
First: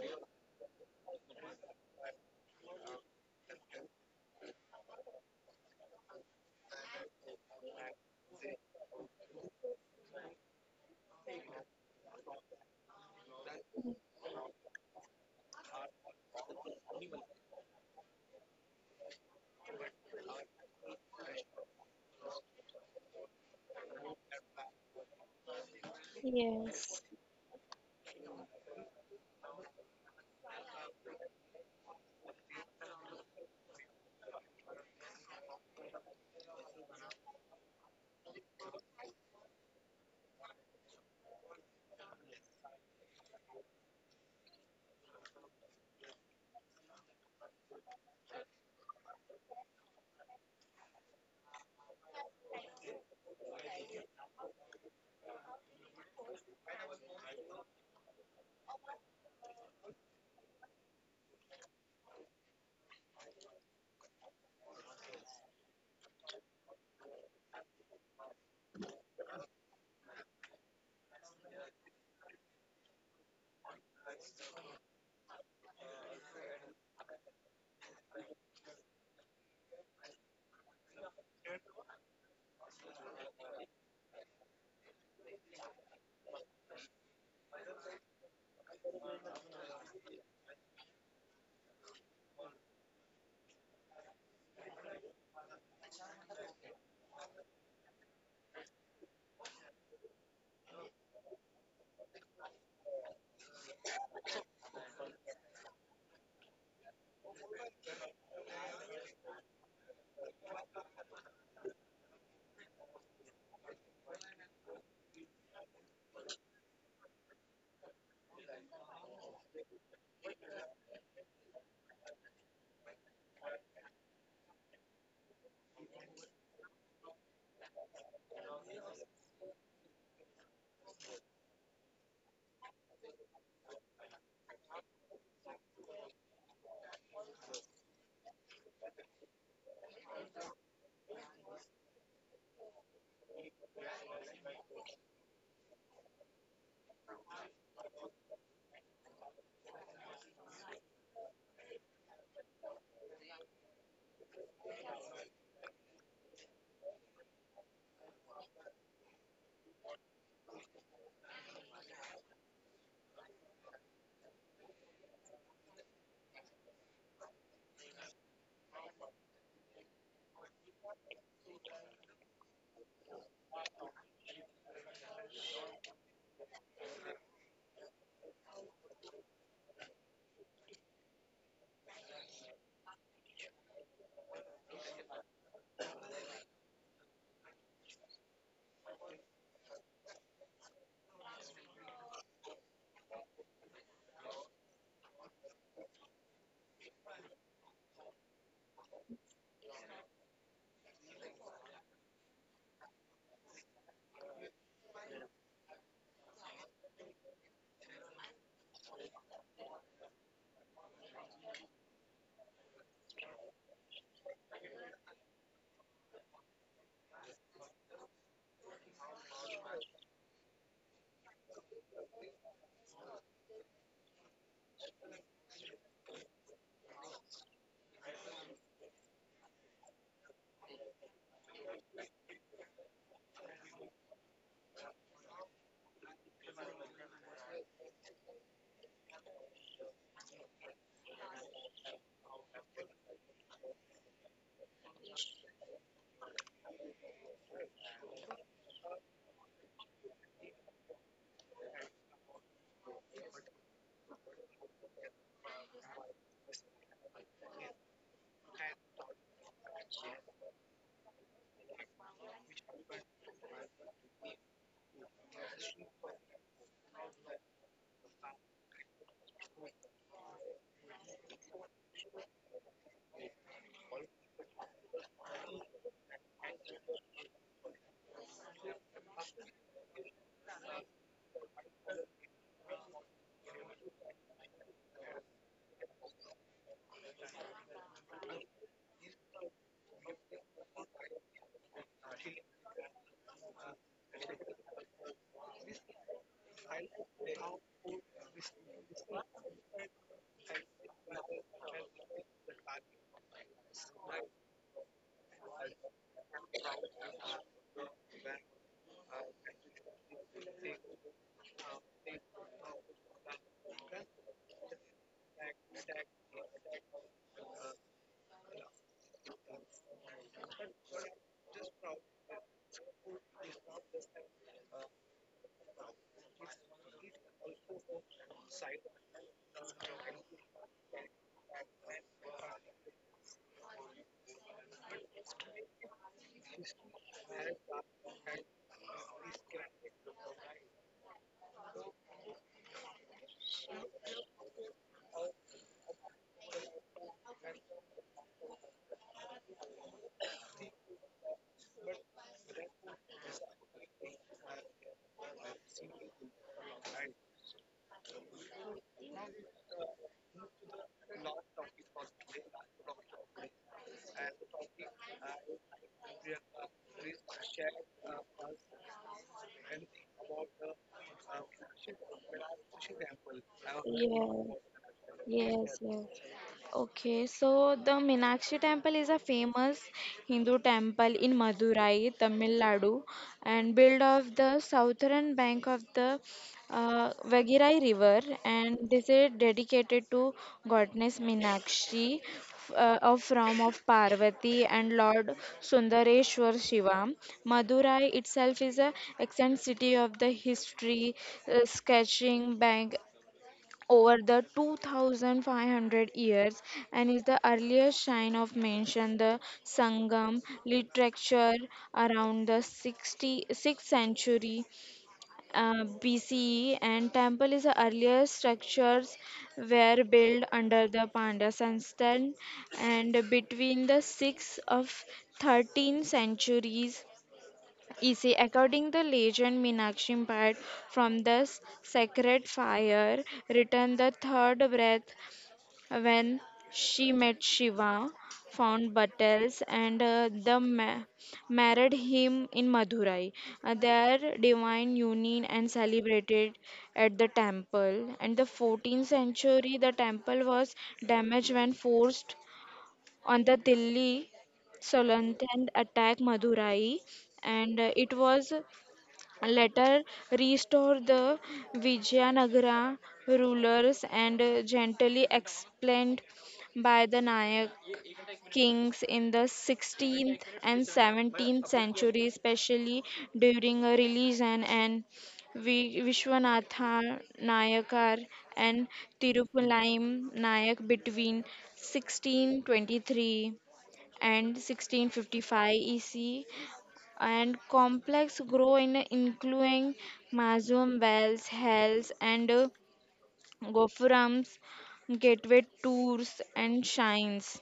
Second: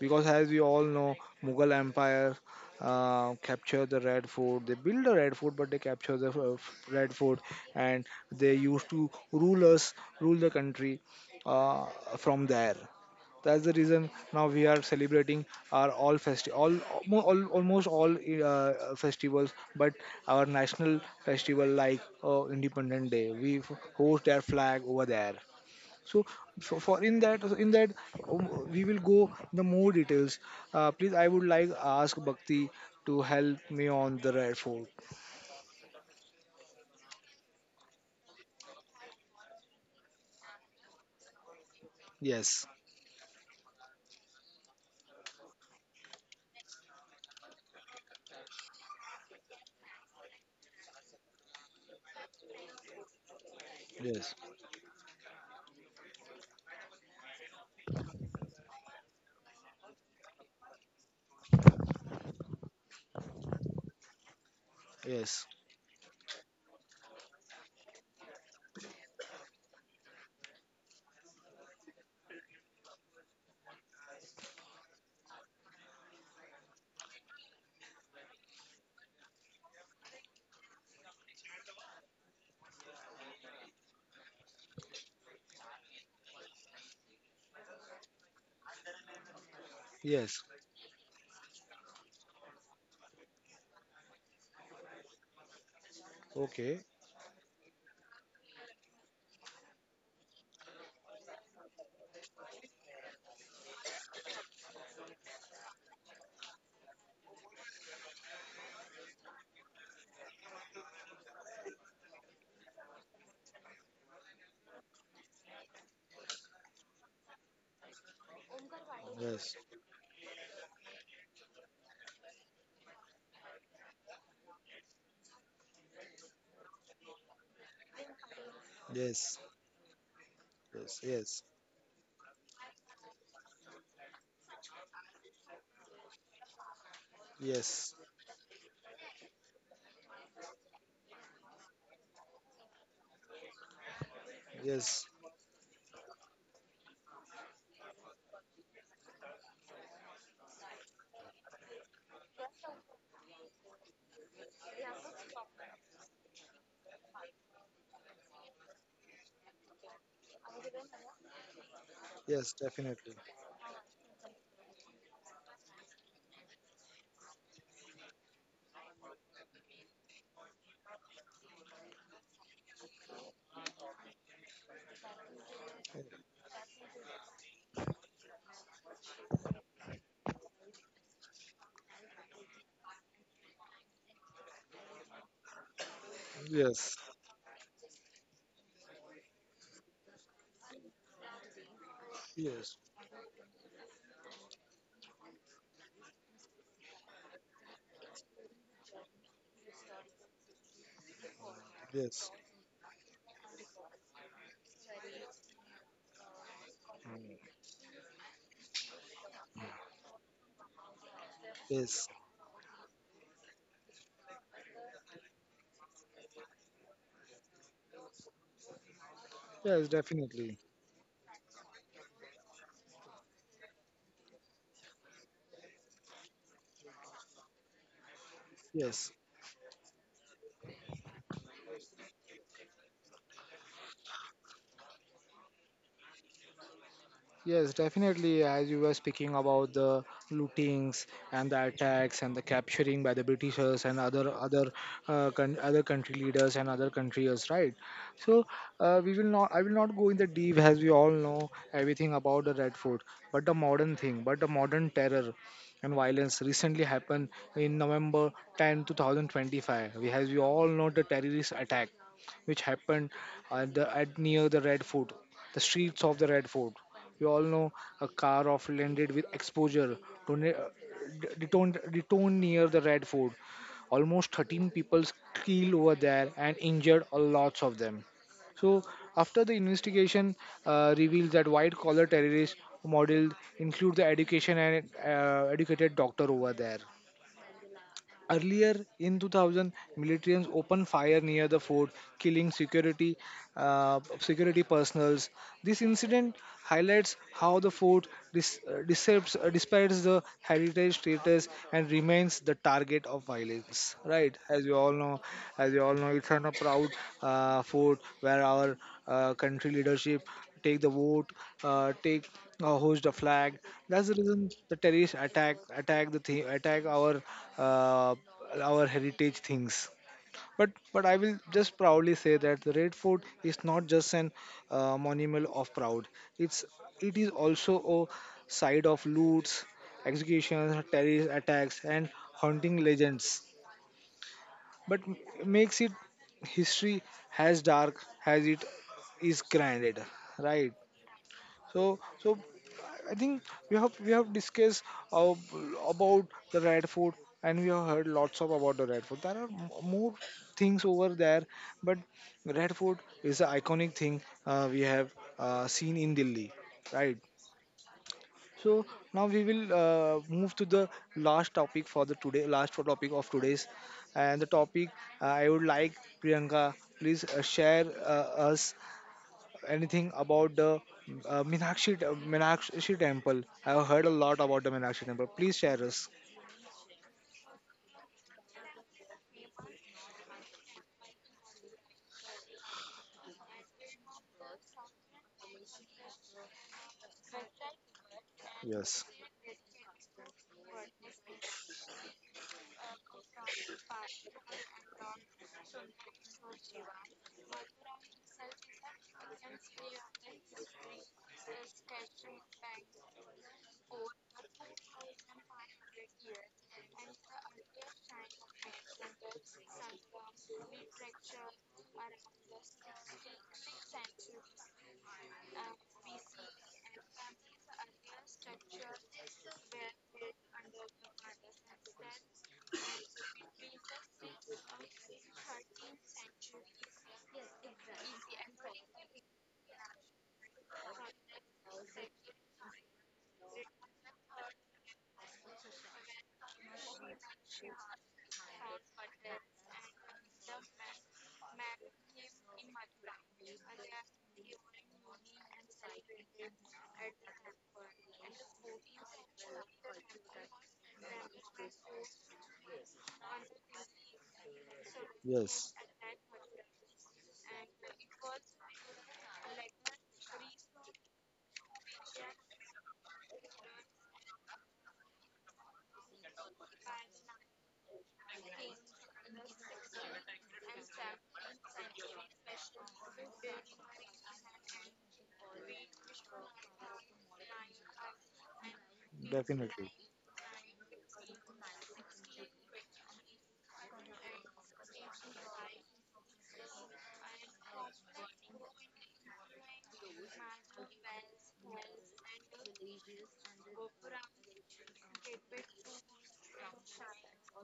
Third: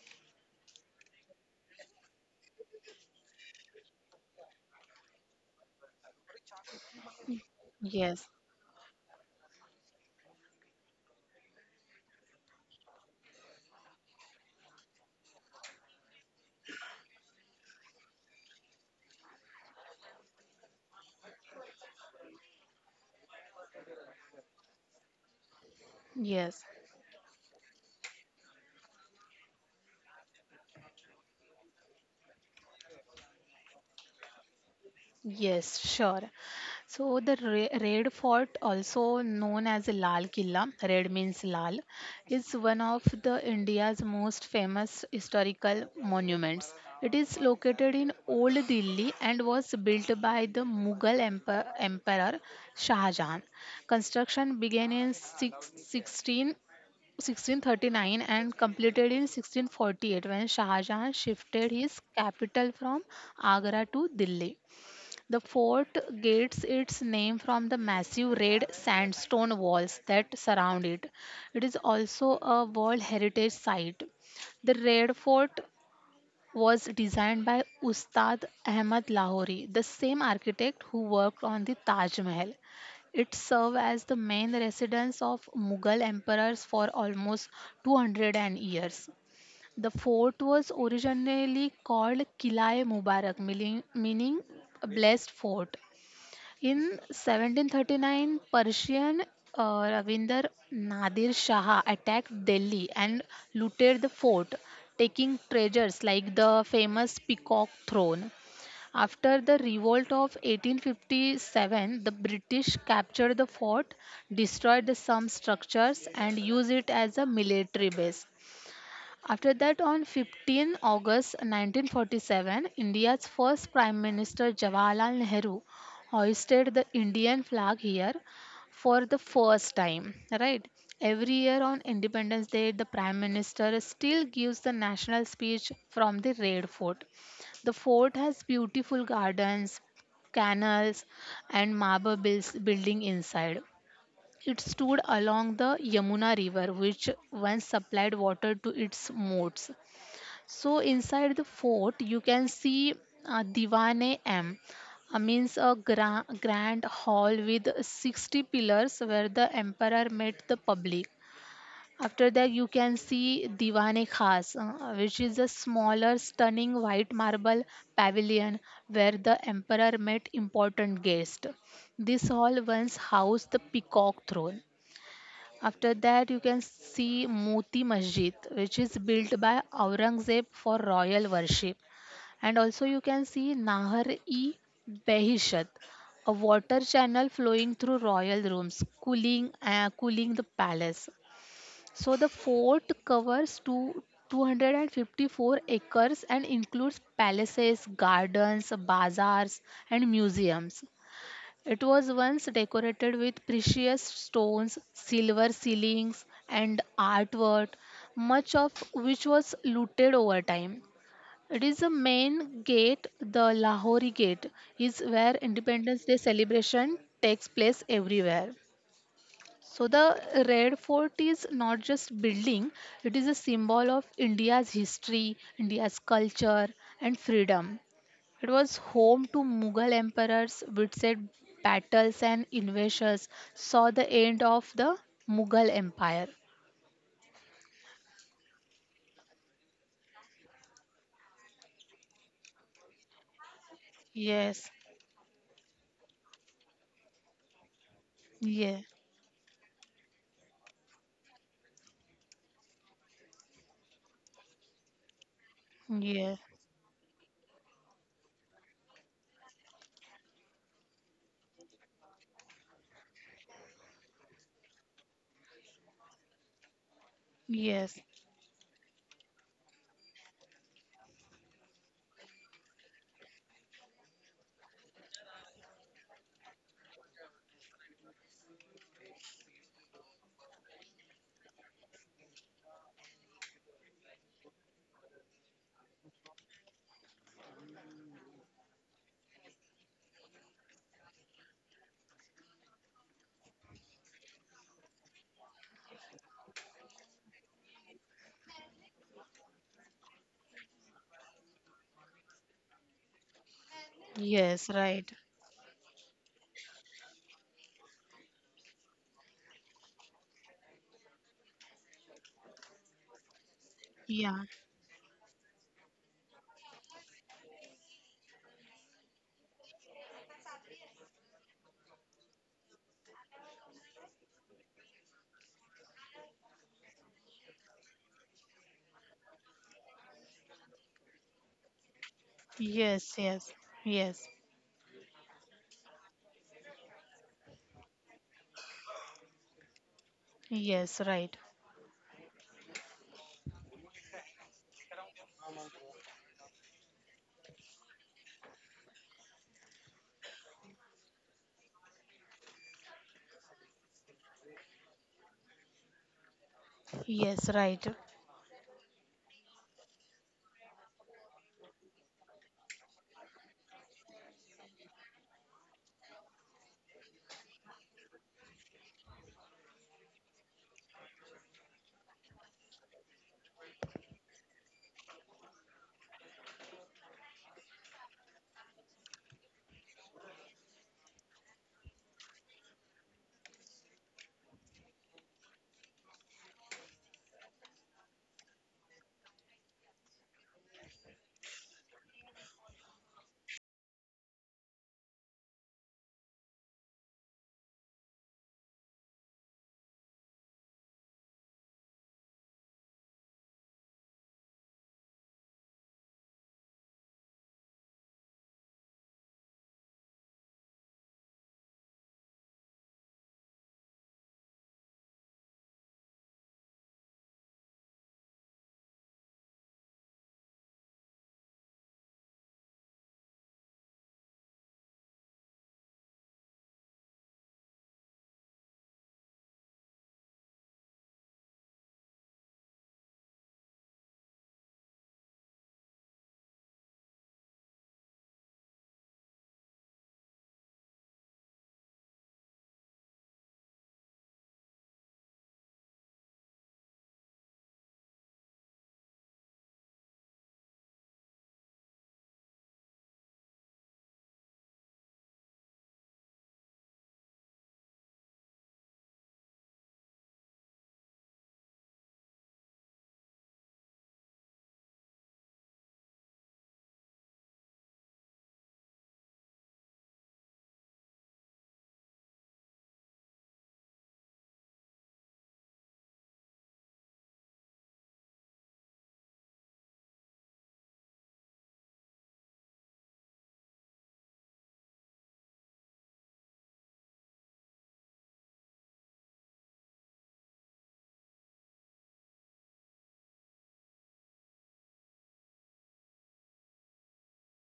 Speaker 1: because as we all know, Mughal Empire capture the red fort, they build the red fort, but they capture the red fort, and
Speaker 3: Yes.
Speaker 1: they used to rule us, rule the country, uh, from there. That's the reason now we are celebrating our all all almost all festivals, but our national festival like Independence Day, we host our flag over there. So,
Speaker 3: Yes,
Speaker 1: so for in that, in that we will go the more details. Please, I would like ask Bhakti to help me on the Red Fort.
Speaker 3: yes, sure. So the Red Fort, also known as Lal Killa, red means Lal, is
Speaker 1: Yes,
Speaker 3: one of the India's most famous historical monuments. It is located in Old Delhi and was built by the Mughal Emperor Shah Jahan.
Speaker 1: yes,
Speaker 3: Construction began in 16 1639 and completed in 1648 when Shah Jahan shifted his capital from Agra to Delhi. The
Speaker 1: yes,
Speaker 3: fort gets its name from the massive red sandstone walls that surround it. It is also a World Heritage Site. The Red Fort was designed by Ustad Ahmad Lahori, the same architect who worked on the Taj Mahal. It served as the main residence of Mughal emperors for almost 200 years. The fort
Speaker 1: yes.
Speaker 3: was originally called Qila'e Mubarak, meaning a blessed fort.
Speaker 1: Okay.
Speaker 3: In 1739, Persian, Ravinder Nadir Shah attacked Delhi and looted the fort, taking treasures like the famous Peacock Throne. After the revolt of 1857, the British captured the fort, destroyed some structures, and used it as a military base. After
Speaker 1: Yes,
Speaker 3: that, on 15 August 1947, India's first Prime Minister Jawaharlal Nehru hoisted the Indian flag here for the
Speaker 1: yes,
Speaker 3: first time. Right?
Speaker 1: yes,
Speaker 3: Every
Speaker 1: yes,
Speaker 3: year on Independence Day, the Prime Minister still gives the national speech from the Red Fort. The
Speaker 1: yes,
Speaker 3: fort has beautiful gardens, canals, and marble building inside. It stood
Speaker 1: yes.
Speaker 3: along the Yamuna River, which once supplied water to its moats. So, inside the fort, you can see Divane M, means a grand hall with 60 pillars where the emperor met the public. After that,
Speaker 1: Yes,
Speaker 3: you can
Speaker 1: definitely.
Speaker 3: see Diwane Khas, which is a smaller, stunning white marble pavilion where the emperor met important guests. This hall once housed the peacock throne. After that, you can see Moti Masjid, which is built by Aurangzeb for royal worship. And also, you can see Nahar e Behishat, a water
Speaker 1: Yes,
Speaker 3: channel flowing through royal rooms, cooling the palace. So, the
Speaker 1: yes,
Speaker 3: fort covers 254 acres and includes palaces, gardens, bazaars, and museums. It was
Speaker 1: yes,
Speaker 3: once decorated with precious stones, silver ceilings, and artwork, much of which was looted over time. It is the
Speaker 1: yes,
Speaker 3: main gate, the Lahori Gate, is where Independence Day celebration takes place everywhere. So
Speaker 1: yes,
Speaker 3: the
Speaker 1: definitely.
Speaker 3: Red Fort is not just building, it is a symbol of India's history, India's culture and freedom. It was
Speaker 1: Yes.
Speaker 3: home to Mughal emperors, witnessed battles and invasions, saw the end of the Mughal Empire.
Speaker 1: Yes, definitely. As you were speaking about the lootings and the attacks and the capturing by the Britishers and other
Speaker 3: Yes.
Speaker 1: other other country leaders and other countries, right? So
Speaker 3: Yeah.
Speaker 1: we will not. I will not go in the deep, as we all know everything about the Red Fort, but the modern thing, but the modern terror and
Speaker 3: Yeah.
Speaker 1: violence recently happened in November 10th, two 2025. We, as we all know, the terrorist attack which happened at the, at near the Red Fort, the streets of the Red Fort. We all know
Speaker 3: Yes.
Speaker 1: a car off landed with exposure. Don't, detoned near the Red Fort. Almost 13 people killed over there and injured a lot of them. So, after the investigation reveals that white collar terrorist model include the education and educated doctor over there. Earlier in 2000, militants opened fire near the fort, killing security, security personals. This incident highlights how the fort decepts, despises the heritage status and remains the target of violence. Right, as
Speaker 3: Yes.
Speaker 1: you all
Speaker 3: Right.
Speaker 1: know, as you all know, it's not a proud fort where our country leadership take the vote, take hoist a flag. That's the
Speaker 3: Yeah.
Speaker 1: reason the terrorists attack, attack the thing, attack uh, our heritage things. But I will just proudly say that the Red Fort is not just an monument of proud. It's it is also a site of loots, executions, terrorist attacks, and haunting
Speaker 3: Yes.
Speaker 1: legends.
Speaker 3: Yes. Yes.
Speaker 1: But makes it history has dark as it is granted, right?
Speaker 3: Yes. Right.
Speaker 1: So, so I think we have, we have discussed uh, about the red food, and we have heard lots of about the red food. There are Yes. More things over there, but red food is the iconic thing we have seen in Delhi, right?
Speaker 3: Yes. Right.
Speaker 1: So now we will move to the last topic for the today, last topic of today's, and the topic I would like Priyanka please share us anything about the uh,
Speaker 2: yes,
Speaker 1: Meenakshi temple?
Speaker 2: yes,
Speaker 1: I've heard a lot
Speaker 2: yes.
Speaker 1: about the Meenakshi temple. Please
Speaker 2: Yes,
Speaker 1: share us.
Speaker 2: yes. Okay, so the Meenakshi temple is a famous Hindu temple in Madurai, Tamil Nadu, and built of the southern bank of the Vagirai River, and
Speaker 1: Yes,
Speaker 2: this is dedicated to goddess Meenakshi of Ram of Parvati and Lord Sundareshwar Shiva. Madurai itself is a ancient city of the history, sketching, bank, over the 2,500 years and is the earliest sign of mention the sangam literature around the 66th century bce and temple is the earliest structures were built under the pandya system and between the 6th of 13th centuries easy. According the legend, Meenakshi Bhat from the sacred fire returned the third breath when she met Shiva, found battles, and married him in Madurai. Their divine union and celebrated at the temple. And the 14th century, the temple was damaged when forced on the Delhi Salantan
Speaker 1: yes,
Speaker 2: attack Madurai and it was later restored the Vijayanagara rulers and gently explained by the Nayak kings in the 16th and 17th century, especially during a religion and Vishwanatha Nayakar and
Speaker 1: definitely.
Speaker 2: Tirupulaim Nayak between 1623 and 1655 EC and complex grow in including Mazum Wells, Hells, and Gophurams, Gateway Tours, and shrines.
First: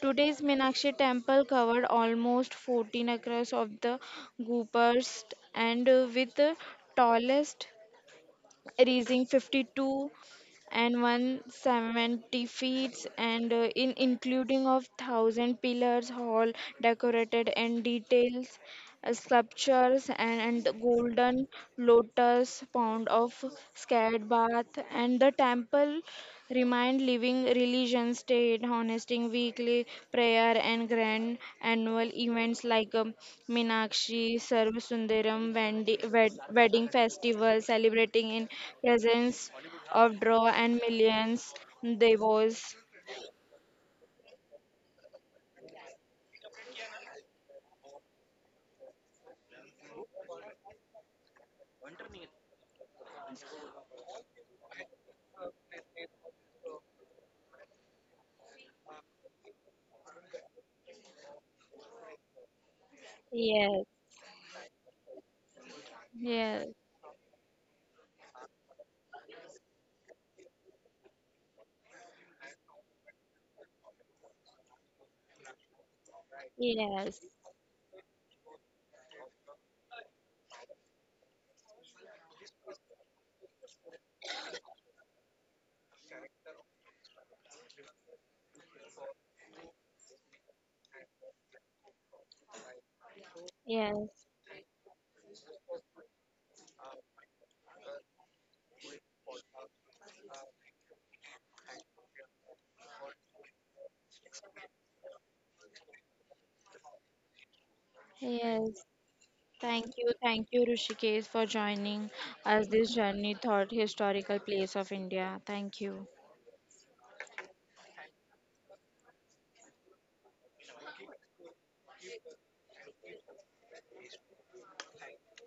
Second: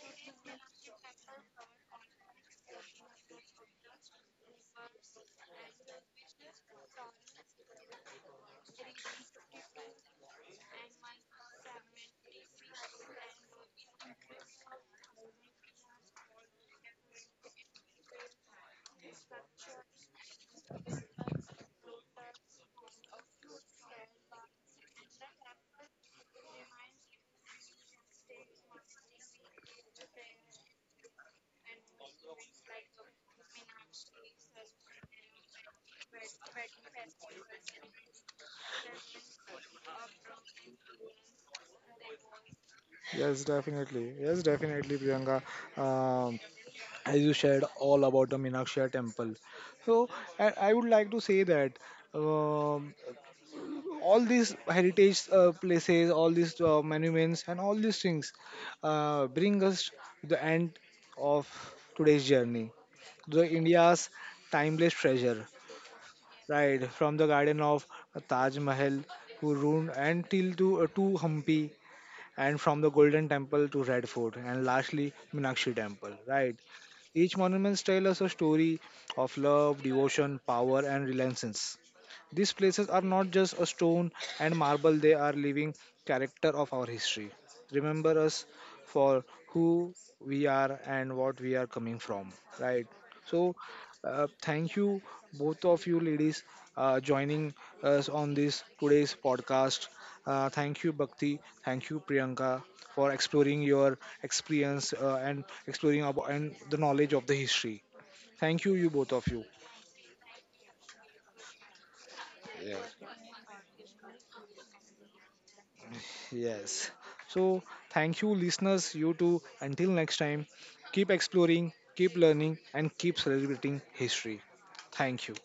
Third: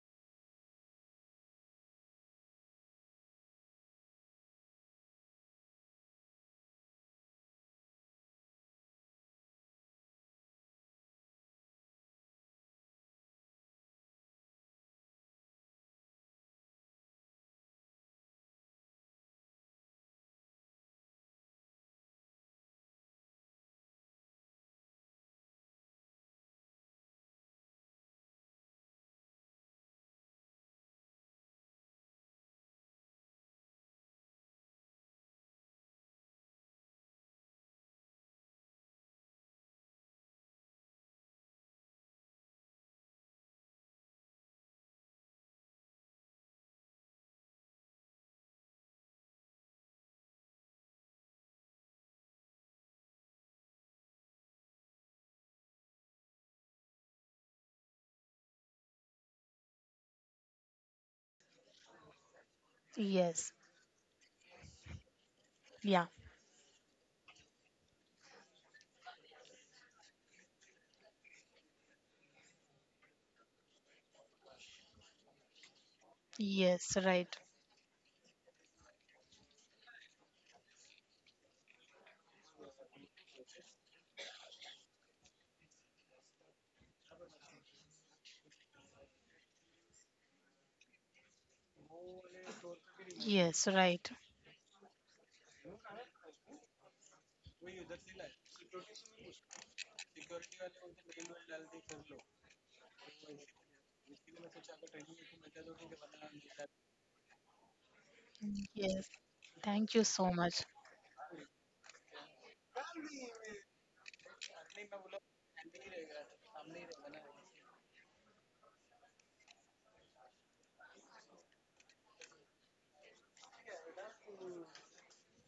Speaker 2: Today's Meenakshi temple covered almost 14 acres of the Goopers, and with the tallest reaching 52 and 170 feet, and in including of thousand pillars hall decorated and details sculptures and golden lotus pound of scared bath and the temple remind living religions state hosting weekly prayer and grand annual events like Meenakshi, Sundaram wedding festival celebrating in presence of draw and millions devos.
Speaker 1: Yes, definitely. Yes, definitely, Priyanka. Um, as you shared all about the Meenakshi temple. So I would like to say that. um all these heritage places, all these monuments, and all these things bring us to the end of today's journey. The
Speaker 3: Yes.
Speaker 2: Yes.
Speaker 1: India's timeless treasure,
Speaker 3: Yeah.
Speaker 2: Yes,
Speaker 1: right? From the garden of Taj Mahal to Roon and till to Hampi, and from the Golden Temple to Red Fort, and lastly, Meenakshi Temple, right?
Speaker 3: Yes.
Speaker 2: yes,
Speaker 3: Right.
Speaker 1: Each monument tells us a story of love, devotion, power, and relentlessness. These places are not just a stone and marble, they are living character of our history. Remember us for who we are and what we are coming from, right? So,
Speaker 3: Yes. Right.
Speaker 2: yes.
Speaker 1: thank you, both of you ladies, joining us on this today's podcast, thank you, Bhakti. Thank you, Priyanka, for exploring your experience and exploring about and the knowledge of the history. Thank you,
Speaker 2: Yes,
Speaker 1: you
Speaker 3: Yes.
Speaker 1: both of you.
Speaker 3: Thank you so
Speaker 2: thank you,
Speaker 3: much.
Speaker 2: Rishikesh, for joining us this
Speaker 1: Yes.
Speaker 2: journey thought historical place of India. Thank you.
Speaker 1: Yes. So, thank you, listeners. You too. Until next time, keep exploring, keep learning, and keep celebrating history. Thank you.